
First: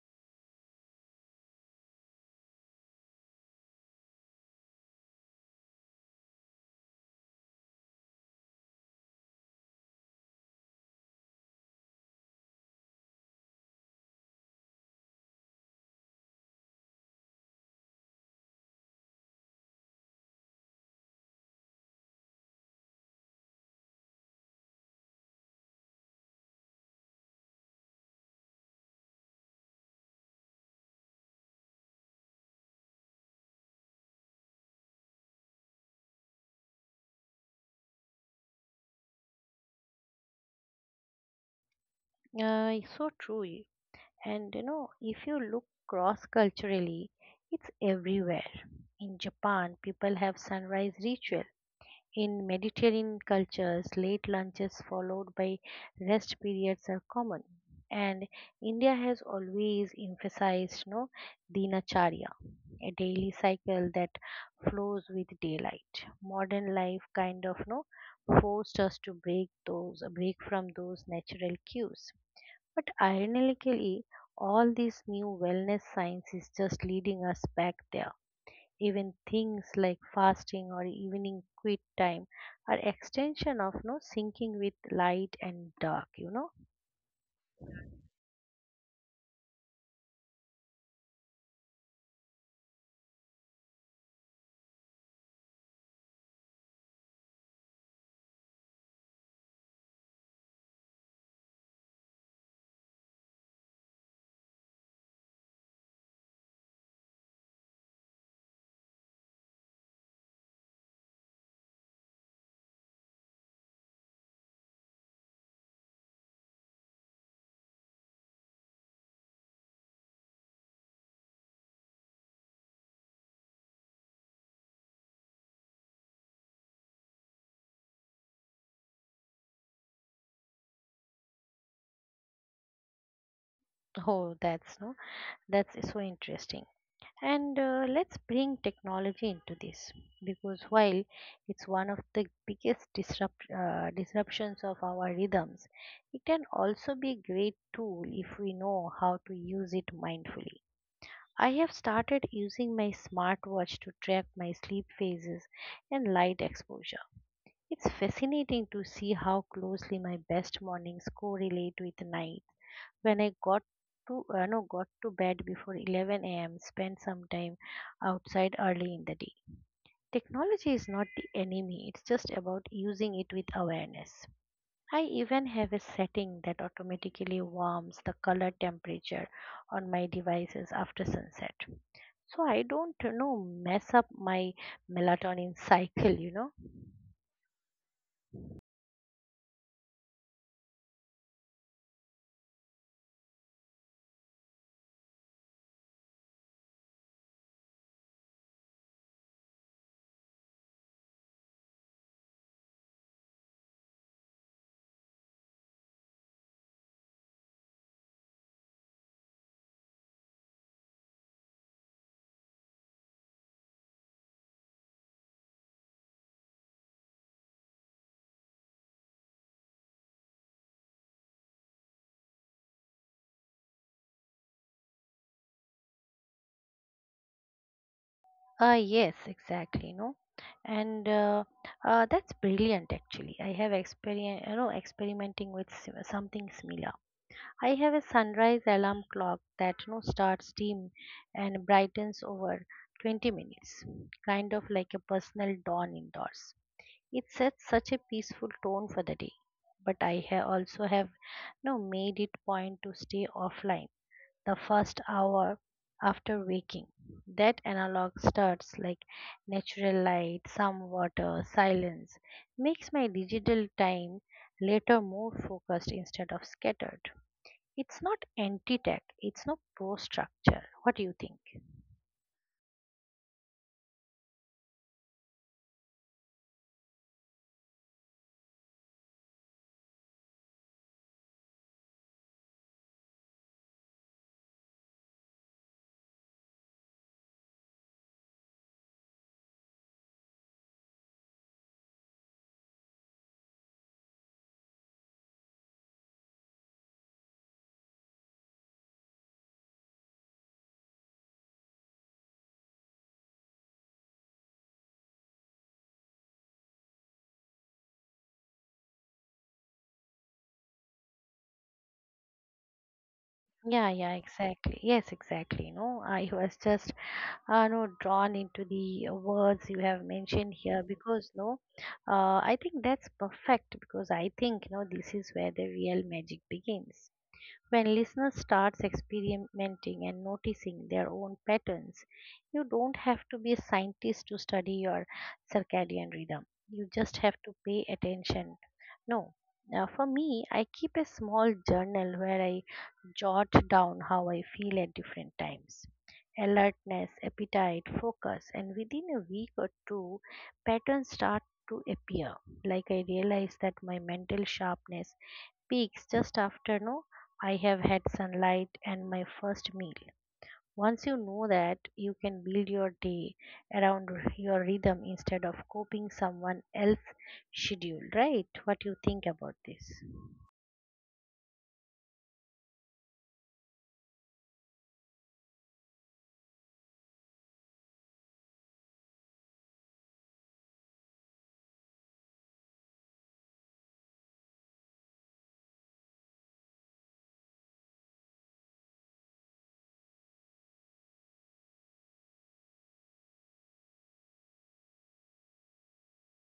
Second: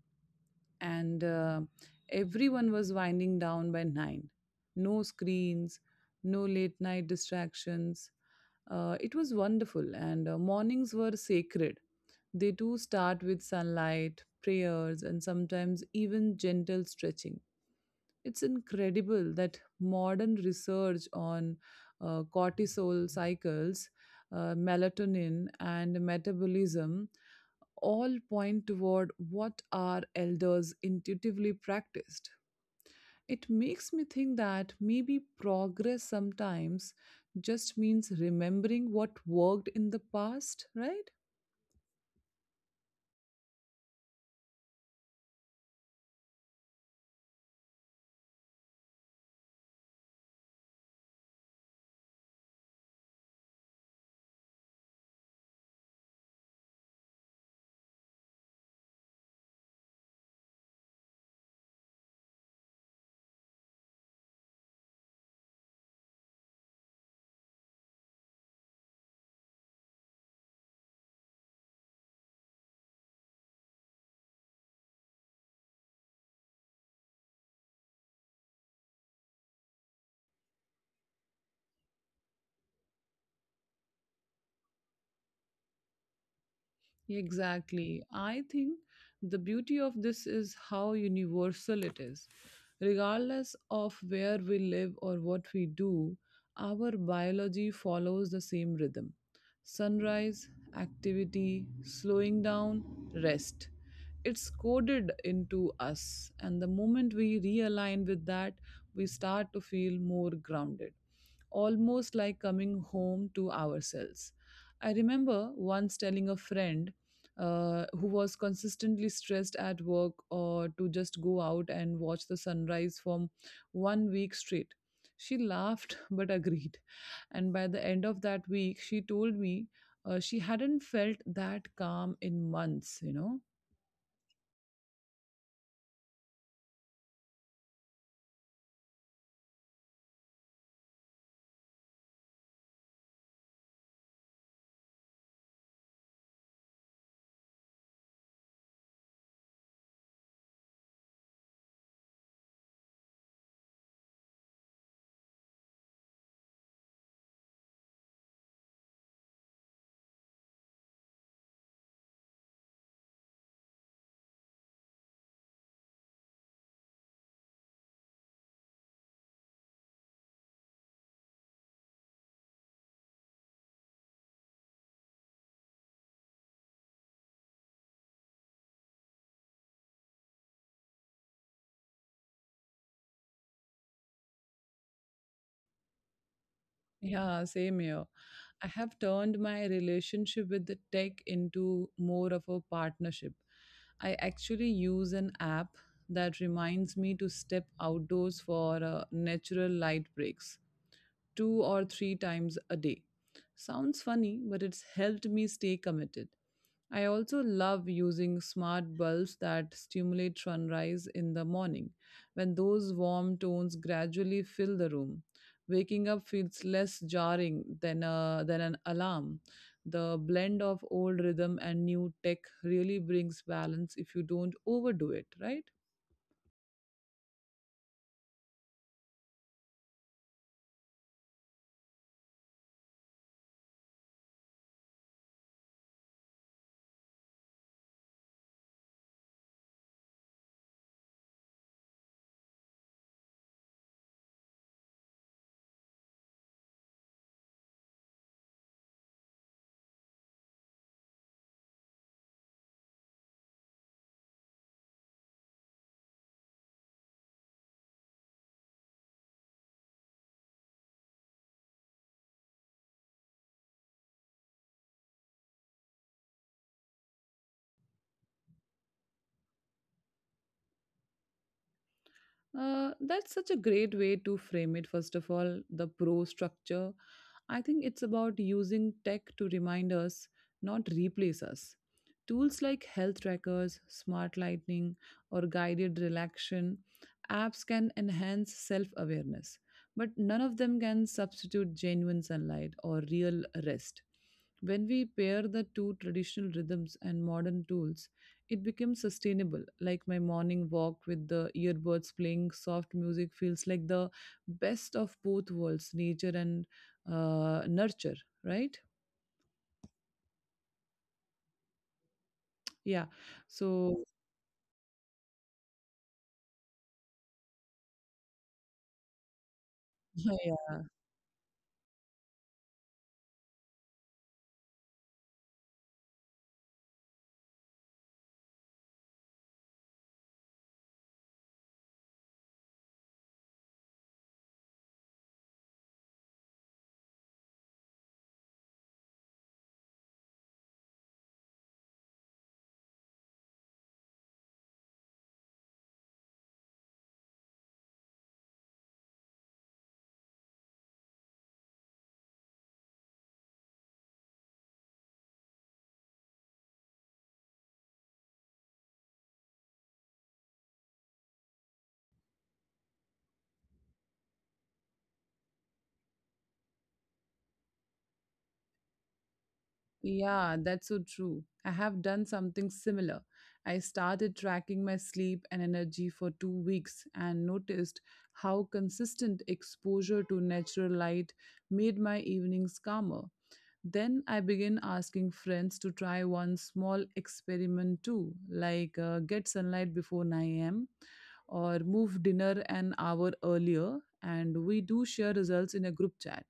[SPEAKER 2] and everyone was winding down by 9. No screens, no late night distractions. It was wonderful, and mornings were sacred. They too start with sunlight, prayers, and sometimes even gentle stretching. It's incredible that modern research on cortisol cycles, melatonin, and metabolism all point toward what our elders intuitively practiced. It makes me think that maybe progress sometimes just means remembering what worked in the past, right?
[SPEAKER 1] So true. And if you look cross culturally, it's everywhere. In Japan, people have sunrise rituals. In Mediterranean cultures, late lunches followed by rest periods are common, and India has always emphasized no dinacharya, a daily cycle that flows with daylight. Modern life kind of no forced us to break from those natural cues. But ironically, all this new wellness science is just leading us back there. Even things like fasting or evening quit time are extension of no syncing with light and dark.
[SPEAKER 2] Exactly. I think the beauty of this is how universal it is. Regardless of where we live or what we do, our biology follows the same rhythm: sunrise, activity, slowing down, rest. It's coded into us, and the moment we realign with that, we start to feel more grounded, almost like coming home to ourselves. I remember once telling a friend who was consistently stressed at work or to just go out and watch the sunrise for 1 week straight. She laughed but agreed. And by the end of that week, she told me she hadn't felt that calm in months, you know.
[SPEAKER 1] Oh, that's no, that's so interesting. And let's bring technology into this, because while it's one of the biggest disruptions of our rhythms, it can also be a great tool if we know how to use it mindfully. I have started using my smartwatch to track my sleep phases and light exposure. It's fascinating to see how closely my best mornings correlate with night. When I got to no, got to bed before 11 a.m., spent some time outside early in the day. Technology is not the enemy, it's just about using it with awareness. I even have a setting that automatically warms the color temperature on my devices after sunset, so I don't mess up my melatonin cycle.
[SPEAKER 2] Yeah, same here. I have turned my relationship with the tech into more of a partnership. I actually use an app that reminds me to step outdoors for natural light breaks two or three times a day. Sounds funny, but it's helped me stay committed. I also love using smart bulbs that stimulate sunrise in the morning, when those warm tones gradually fill the room. Waking up feels less jarring than than an alarm. The blend of old rhythm and new tech really brings balance if you don't overdo it, right?
[SPEAKER 1] Yes, exactly. And that's brilliant actually. I have experimenting with something similar. I have a sunrise alarm clock that starts dim and brightens over 20 minutes, kind of like a personal dawn indoors. It sets such a peaceful tone for the day. But I also have no made it point to stay offline the first hour after waking. That analog starts, like natural light, some water, silence, makes my digital time later more focused instead of scattered. It's not anti-tech, it's no pro structure. What do you think?
[SPEAKER 2] That's such a great way to frame it. First of all, the pro structure. I think it's about using tech to remind us, not replace us. Tools like health trackers, smart lighting, or guided relaxation apps can enhance self awareness, but none of them can substitute genuine sunlight or real rest. When we pair the two traditional rhythms and modern tools, it becomes sustainable. Like my morning walk with the earbuds playing soft music feels like the best of both worlds, nature and nurture, right? Yeah.
[SPEAKER 1] Yeah,
[SPEAKER 2] So,
[SPEAKER 1] yeah, exactly. Yes, exactly. No, I was just no drawn into the words you have mentioned
[SPEAKER 2] yeah,
[SPEAKER 1] here because no I think that's perfect, because I think no, this is where the real magic begins, when listeners starts experimenting and noticing their own patterns. You don't have to be a scientist to study your circadian rhythm. You just have to pay attention. No. Now for me, I keep a small journal where I jot down how I feel at different times. Alertness, appetite, focus, and within a week or two, patterns start to appear. Like, I realize that my mental sharpness peaks just after no I have had sunlight and my first meal. Once you know that, you can build your day around your rhythm instead of copying someone else's schedule, right? What you think about this?
[SPEAKER 2] yeah, that's so true. I have done something similar. I started tracking my sleep and energy for 2 weeks and noticed how consistent exposure to natural light made my evenings calmer. Then I begin asking friends to try one small experiment too, like get sunlight before 9 a.m. or move dinner an hour earlier. And we do share results in a group chat.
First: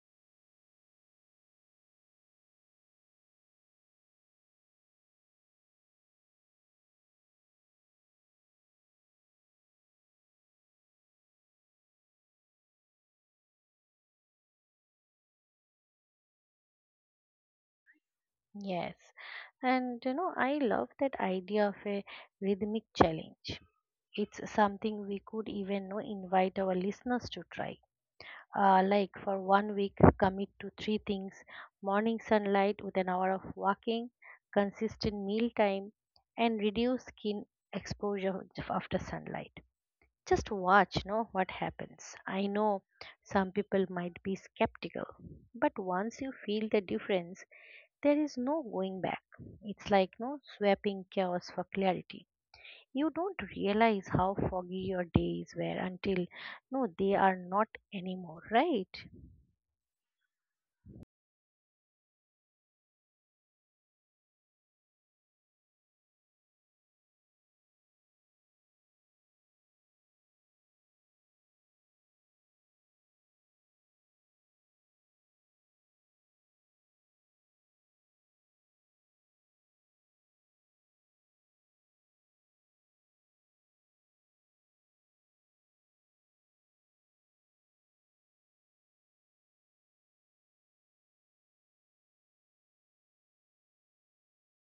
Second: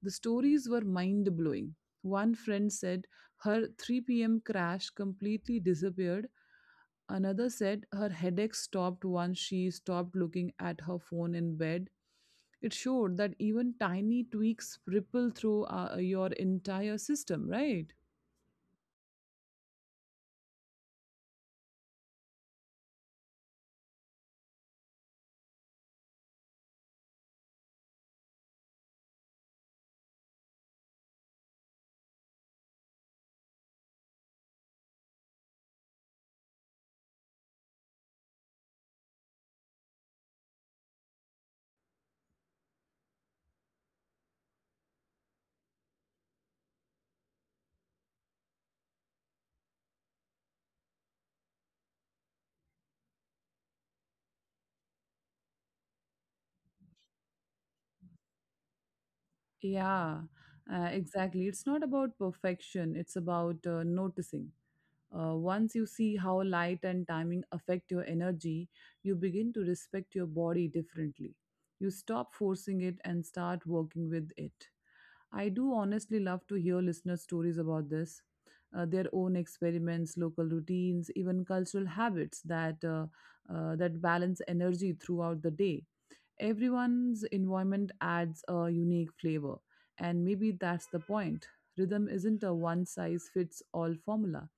[SPEAKER 2] The stories were mind blowing. One friend said her 3 p.m. crash completely disappeared. Another said her headache stopped once she stopped looking at her phone in bed. It showed that even tiny tweaks ripple through your entire system, right?
[SPEAKER 1] Yes. And I love that idea of a rhythmic challenge. It's something we could even invite our listeners to try, like, for one week commit to three things: morning sunlight with an hour of walking, consistent meal time, and reduce skin exposure after sunlight. Just watch know what happens. I know some people might be skeptical, but once you feel the difference, there is no going back. It's like no swapping chaos for clarity. You don't realize how foggy your days were until no they are not anymore, right?
[SPEAKER 2] Yeah, exactly. It's not about perfection, it's about noticing. Once you see how light and timing affect your energy, you begin to respect your body differently. You stop forcing it and start working with it. I do honestly love to hear listener stories about this, their own experiments, local routines, even cultural habits that that balance energy throughout the day. Everyone's environment adds a unique flavor, and maybe that's the point. Rhythm isn't a one size fits all formula,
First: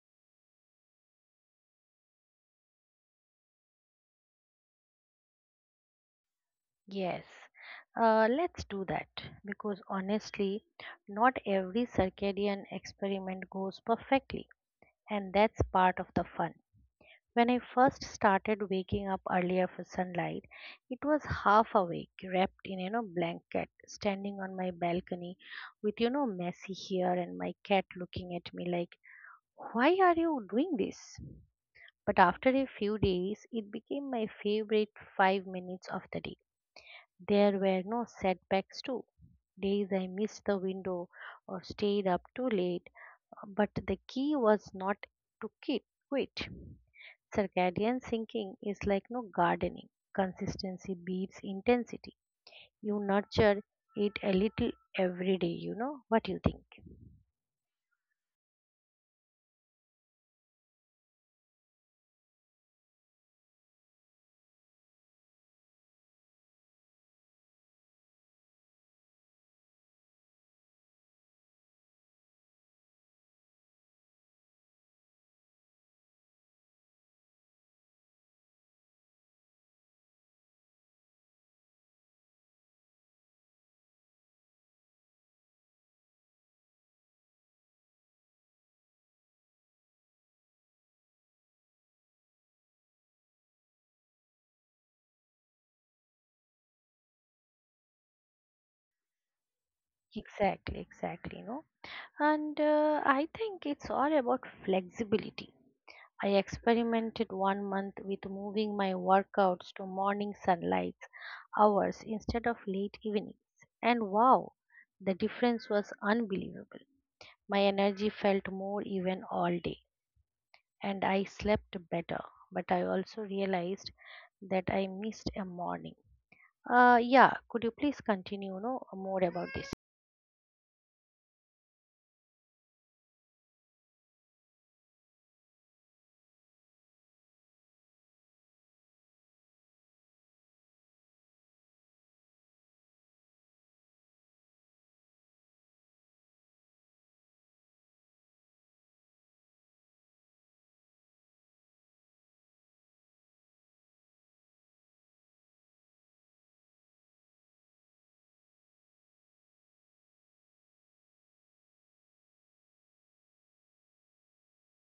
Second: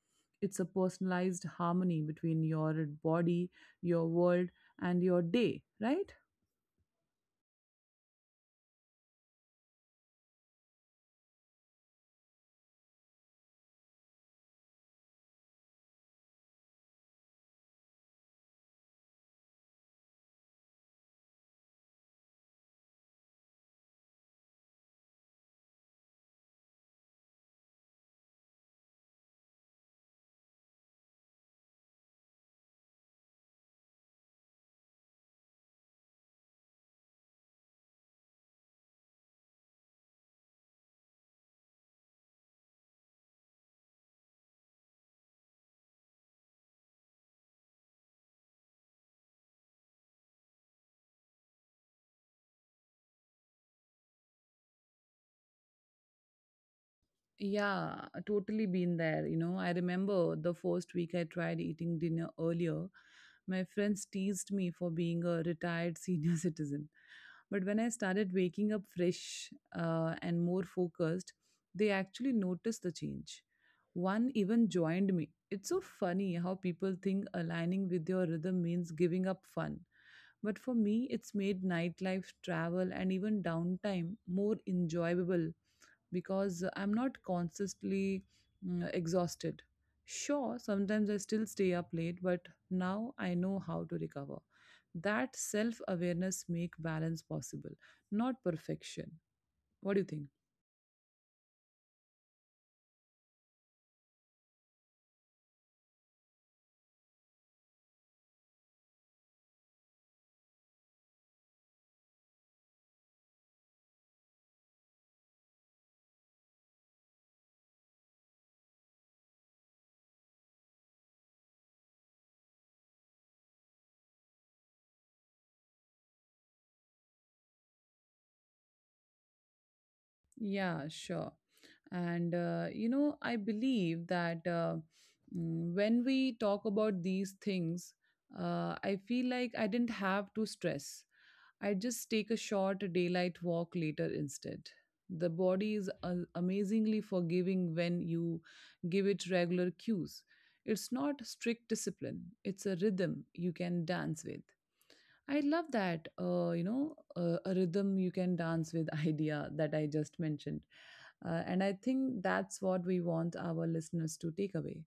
[SPEAKER 2] it's a personalized harmony between your body, your world, and your day, right?
[SPEAKER 1] Yes, let's do that, because honestly, not every circadian experiment goes perfectly, and that's part of the fun. When I first started waking up earlier for sunlight, it was half awake, wrapped in blanket, standing on my balcony with messy hair and my cat looking at me like, "Why are you doing this?" But after a few days, it became my favorite 5 minutes of the day. There were no setbacks too. Days I missed the window or stayed up too late, but the key was not to quit. Circadian syncing is like no gardening. Consistency beats intensity. You nurture it a little every day, you know. What do you think?
[SPEAKER 2] Yeah, totally been there. You know, I remember the first week I tried eating dinner earlier, my friends teased me for being a retired senior citizen. But when I started waking up fresh and more focused, they actually noticed the change. One even joined me. It's so funny how people think aligning with your rhythm means giving up fun. But for me, it's made nightlife, travel, and even downtime more enjoyable because I'm not constantly exhausted. Sure, sometimes I still stay up late, but now I know how to recover. That self awareness make balance possible, not perfection. What do you think?
[SPEAKER 1] Exactly, exactly, no. And I think it's all about flexibility. I experimented one month with moving my workouts to morning sunlight hours instead of late evenings. And wow, the difference was unbelievable. My energy felt more even all day, and I slept better. But I also realized that I missed a morning. Yeah, could you please continue, no, more about this?
[SPEAKER 2] Yeah, sure. And I believe that when we talk about these things, I feel like I didn't have to stress. I just take a short daylight walk later instead. The body is amazingly forgiving when you give it regular cues. It's not strict discipline, it's a rhythm you can dance with. I love that, a rhythm you can dance with idea that I just mentioned. And I think that's what we want our listeners to take away.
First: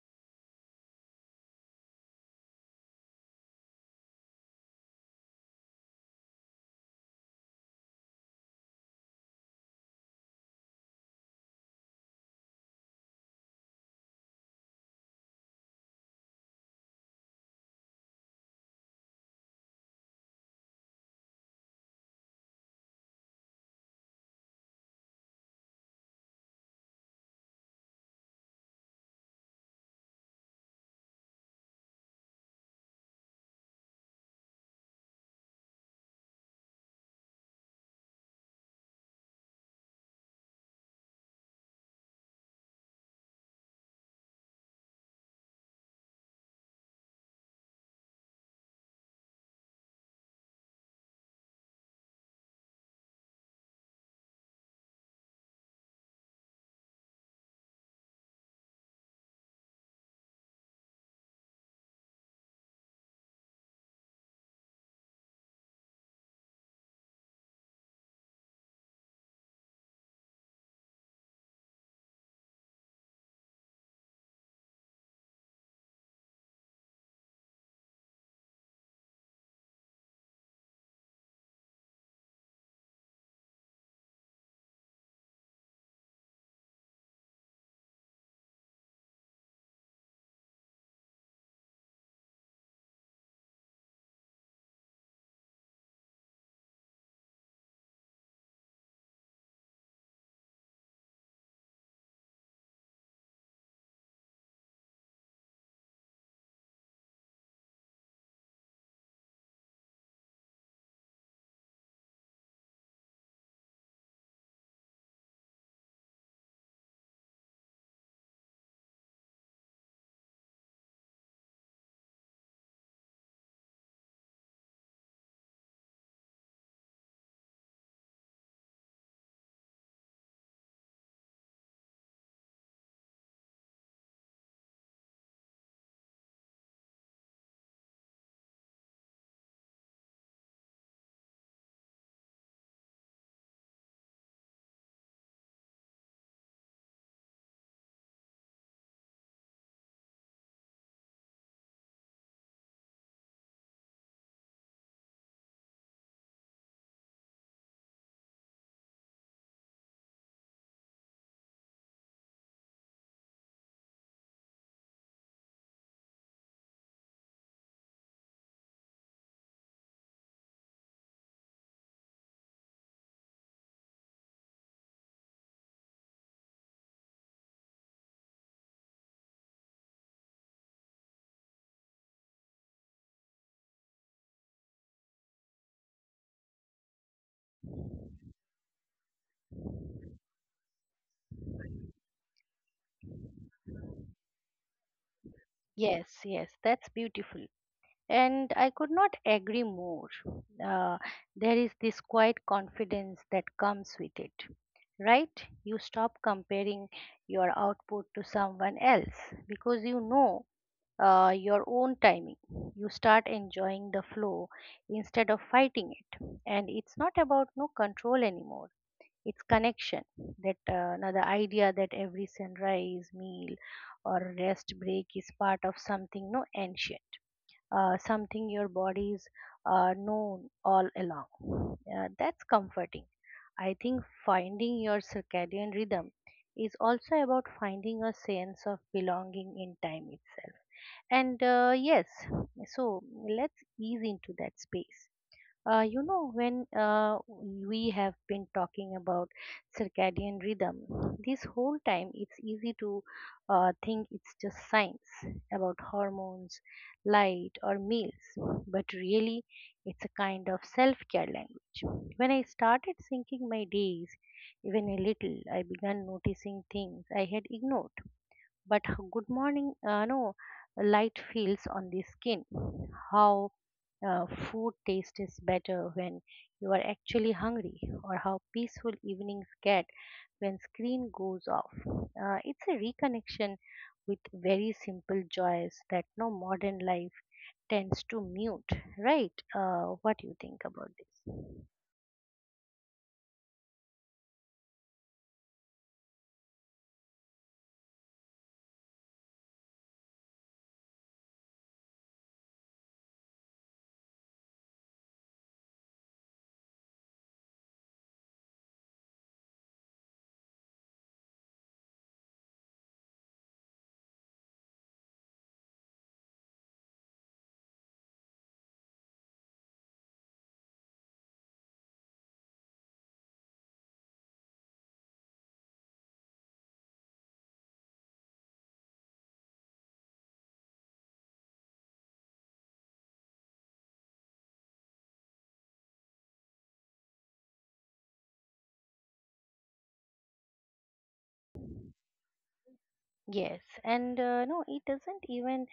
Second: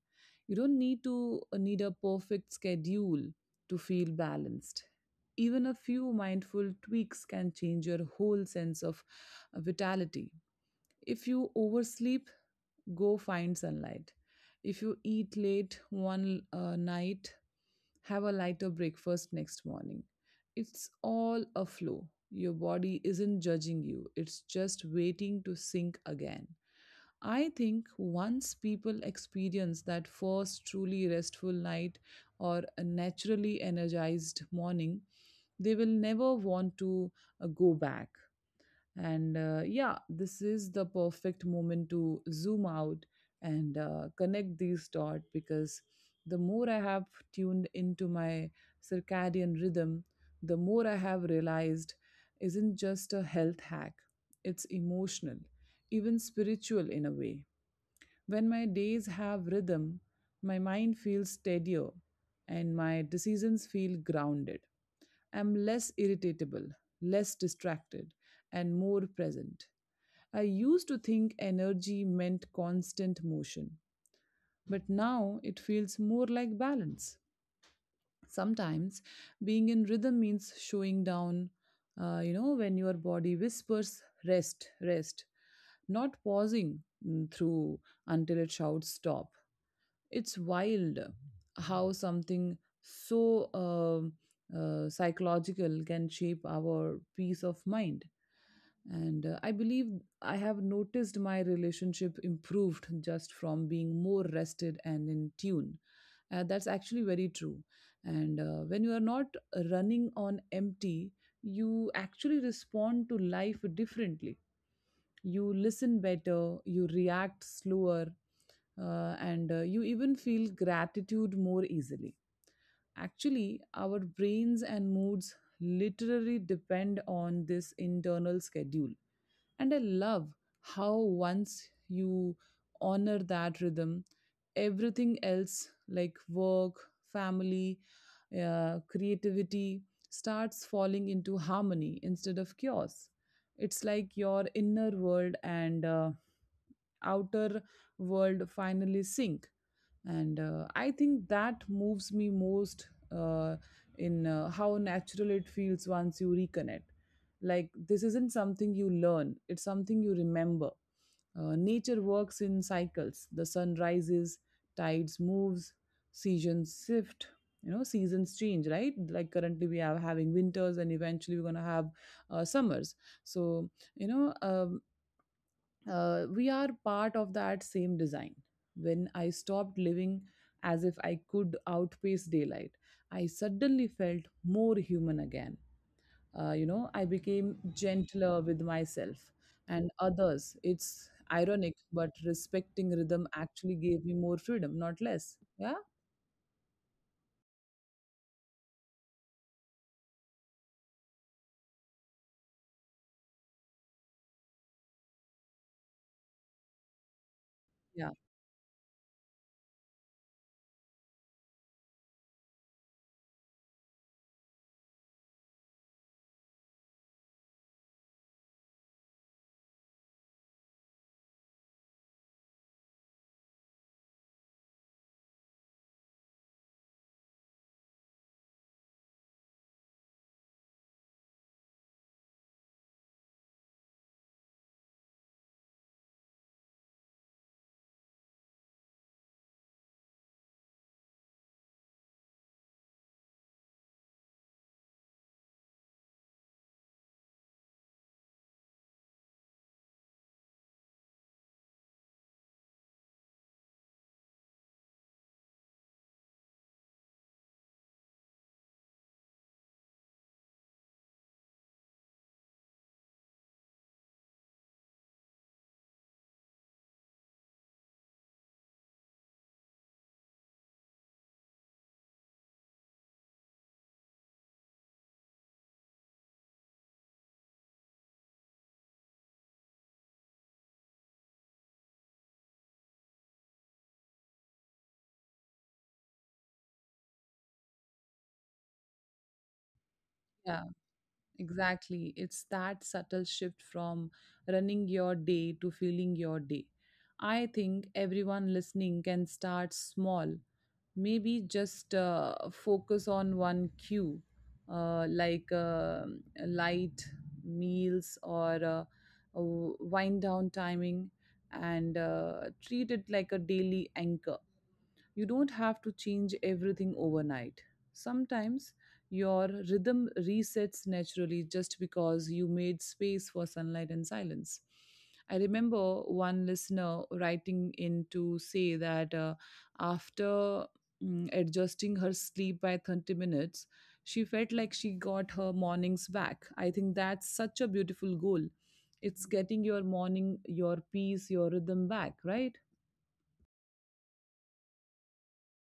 [SPEAKER 2] You don't need to need a perfect schedule to feel balanced. Even a few mindful tweaks can change your whole sense of vitality. If you oversleep, go find sunlight. If you eat late one night, have a lighter breakfast next morning. It's all a flow. Your body isn't judging you, it's just waiting to sink again. I think once people experience that first truly restful night or a naturally energized morning, they will never want to go back. And yeah, this is the perfect moment to zoom out and connect these dots because the more I have tuned into my circadian rhythm, the more I have realized isn't just a health hack, it's emotional, even spiritual in a way. When my days have rhythm, my mind feels steadier and my decisions feel grounded. I'm less irritatable, less distracted, and more present. I used to think energy meant constant motion, but now it feels more like balance. Sometimes being in rhythm means showing down, when your body whispers, rest, rest, not pausing through until it shouts stop. It's wild how something so psychological can shape our peace of mind. And I believe I have noticed my relationship improved just from being more rested and in tune. That's actually very true. And when you are not running on empty, you actually respond to life differently. You listen better, you react slower, and you even feel gratitude more easily. Actually, our brains and moods literally depend on this internal schedule. And I love how once you honor that rhythm, everything else like work, family, creativity starts falling into harmony instead of chaos. It's like your inner world and outer world finally sync, and I think that moves me most uh, in how natural it feels once you reconnect. Like, this isn't something you learn, it's something you remember. Nature works in cycles. The sun rises, tides moves, seasons shift. You know, seasons change, right? Like currently we are having winters and eventually we're going to have summers. So, you know, we are part of that same design. When I stopped living as if I could outpace daylight, I suddenly felt more human again. You know, I became gentler with myself and others. It's ironic, but respecting rhythm actually gave me more freedom, not less. Yeah.
[SPEAKER 1] Yes, yes, that's beautiful. And I could not agree more. Uh, there is this quiet confidence that comes with it, right? You stop comparing your output
[SPEAKER 2] Yeah,
[SPEAKER 1] to someone else because you know your own timing. You start enjoying the flow instead of fighting it. And it's not about no control anymore. It's connection. That Now the idea that every sunrise, meal, or rest break is part of something no ancient, something your body's known all along. That's comforting. I think finding your circadian rhythm is also about finding a sense of belonging in time itself. And yes, so let's ease into that space. You know, when we have been talking about circadian rhythm this whole time, it's easy to think it's just science about hormones, light, or meals, but really, it's a kind of self care language. When I started thinking my days, even a little, I began noticing things I had ignored, but good morning, no, light feels on the skin, how food taste is better when you are actually hungry, or how peaceful evenings get when screen goes off. It's a reconnection with very simple joys that no modern life tends to mute, right? What do you think
[SPEAKER 2] yeah,
[SPEAKER 1] about this?
[SPEAKER 2] exactly. It's that subtle shift from running your day to feeling your day. I think everyone listening can start small, maybe just focus on one cue, like light, meals, or a wind down timing, and treat it like a daily anchor. You don't have to change everything overnight. Sometimes your rhythm resets naturally just because you made space for sunlight and silence. I remember one listener writing in to say that after adjusting her sleep by 30 minutes, she felt like she got her mornings back. I think that's such a beautiful goal. It's getting your morning, your peace, your rhythm back, right?
[SPEAKER 1] Yes, and no, it doesn't even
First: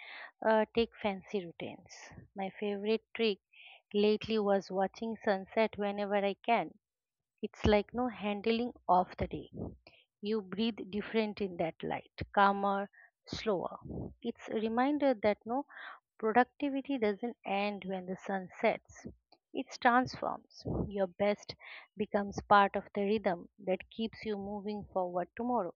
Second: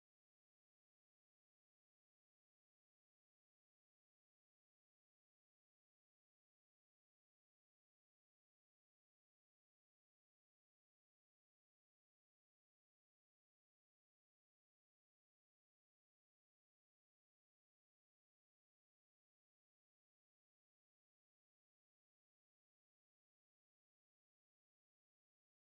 [SPEAKER 1] take fancy routines. My favorite trick lately was watching sunset whenever I can. It's like no handling of the day. You breathe different in that light, calmer, slower. It's a reminder that no productivity doesn't end when the sun sets. It transforms. Your best becomes part of the rhythm that keeps you moving forward tomorrow.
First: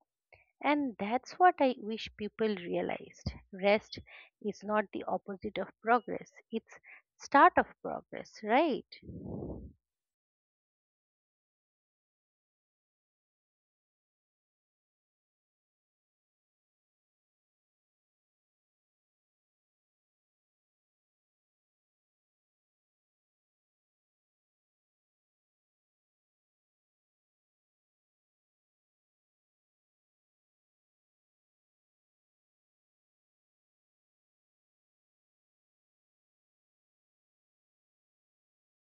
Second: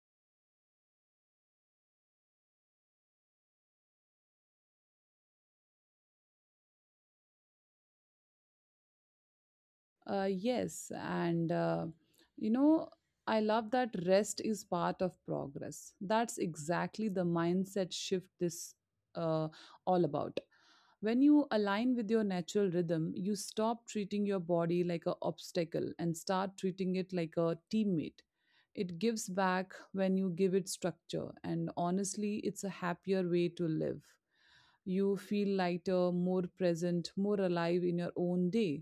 [SPEAKER 1] And that's what I wish people realized. Rest is not the opposite of progress. It's start of progress, right?
[SPEAKER 2] Yes, and you know, I love that rest is part of progress. That's exactly the mindset shift this uh, all about. When you align with your natural rhythm, you stop treating your body like an obstacle and start treating it like a teammate. It gives back when you give it structure, and honestly, it's a happier way to live. You feel lighter, more present, more alive in your own day.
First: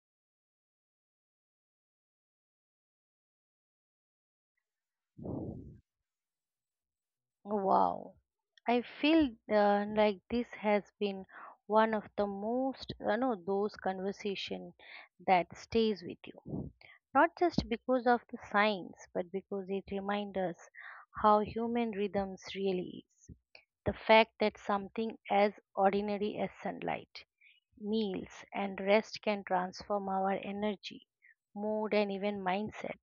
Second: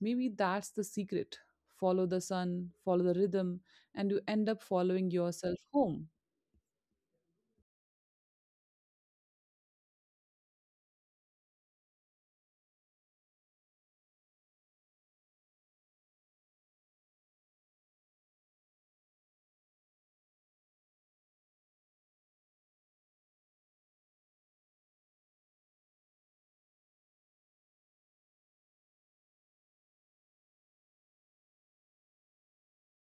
[SPEAKER 2] Maybe that's the secret. Follow the sun, follow the rhythm, and you end up following yourself home.
[SPEAKER 1] Wow. I feel like this has been one of the most, you know, those conversation that stays with you. Not just because of the science, but because it reminds us how human rhythms really is. The fact that something as ordinary as sunlight, meals, and rest can transform our energy, mood, and even mindset.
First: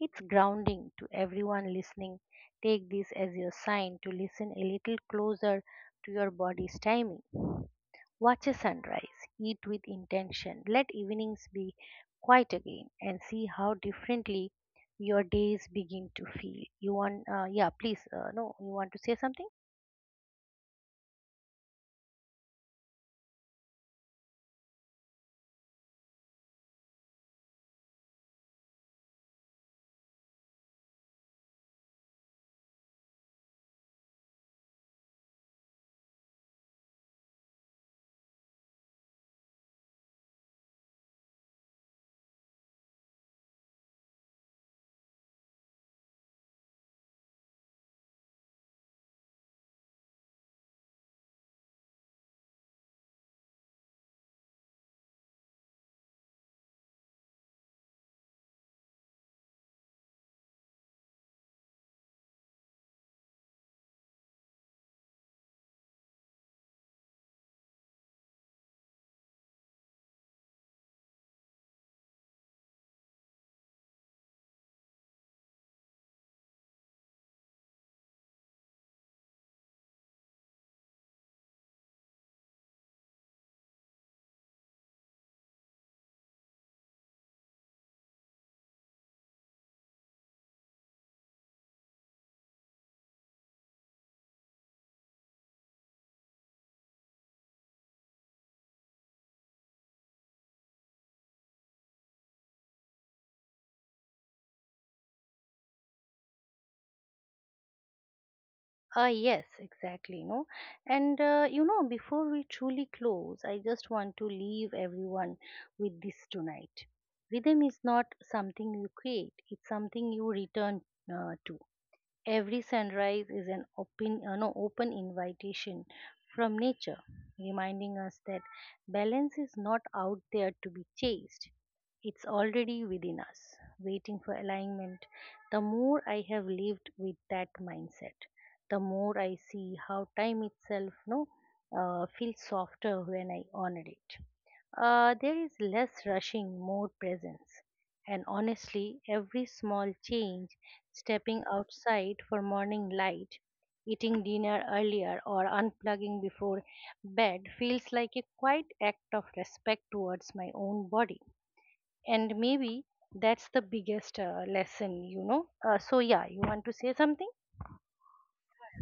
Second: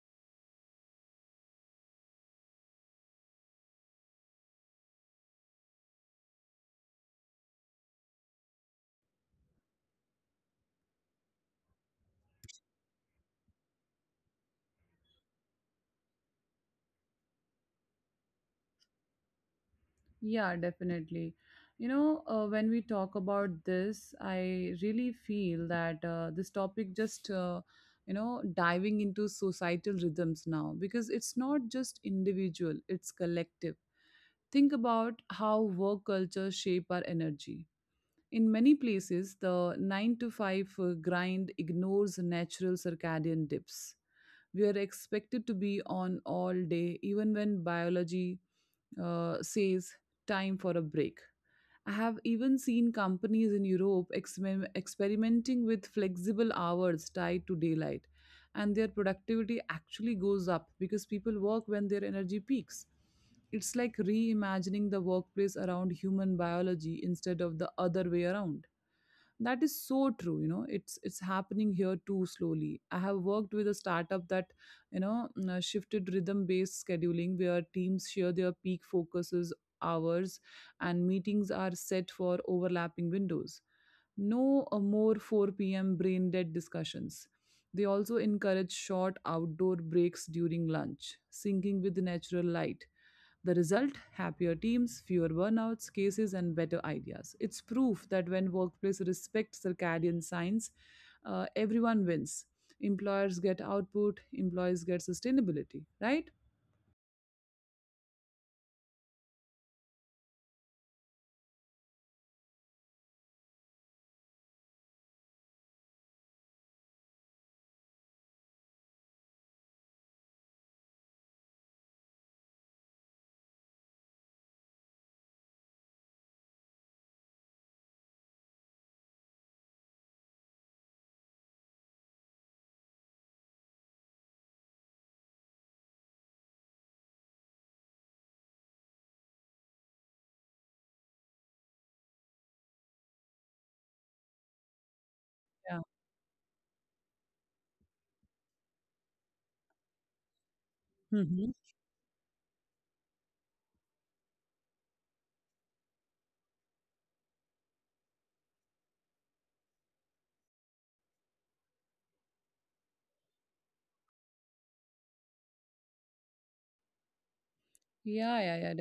[SPEAKER 1] It's grounding to everyone listening. Take this as your sign to listen a little closer to your body's timing. Watch a sunrise, eat with intention, let evenings be quiet again, and see how differently your days begin to feel. You want, yeah, please, no, you want to say something?
[SPEAKER 2] Yeah, definitely. You know, when we talk about this, I really feel that this topic just, you know, diving into societal rhythms now because it's not just individual, it's collective. Think about how work cultures shape our energy. In many places, the 9 to 5 grind ignores natural circadian dips. We are expected to be on all day, even when biology says time for a break. I have even seen companies in Europe experimenting with flexible hours tied to daylight, and their productivity actually goes up because people work when their energy peaks. It's like reimagining the workplace around human biology instead of the other way around. That is so true. You know, it's happening here too, slowly. I have worked with a startup that, you know, shifted rhythm based scheduling where teams share their peak focuses hours and meetings are set for overlapping windows. No more 4 p.m. brain dead discussions. They also encourage short outdoor breaks during lunch, syncing with the natural light. The result: happier teams, fewer burnouts, cases, and better ideas. It's proof that when workplace respects circadian signs, everyone wins. Employers get output, employees get sustainability, right?
[SPEAKER 1] Yes, exactly. No, and you know, before we truly close, I just want to leave everyone with this tonight. Rhythm is not something you create; it's something you return to. Every sunrise is an open, no, open invitation from nature, reminding us that balance is not out there to be chased. It's already within us, waiting for alignment. The more I have lived with that mindset, the more I see how time itself no, feels softer when I honor it. There is
[SPEAKER 2] Yeah.
[SPEAKER 1] less rushing, more presence. And honestly, every small change, stepping
[SPEAKER 2] Mhm.
[SPEAKER 1] outside for morning light, eating dinner earlier, or unplugging before bed, feels like a quiet act of respect towards my own body. And maybe that's the biggest lesson, you know. So, yeah, you want to say something?
[SPEAKER 2] Yeah, yeah, yeah,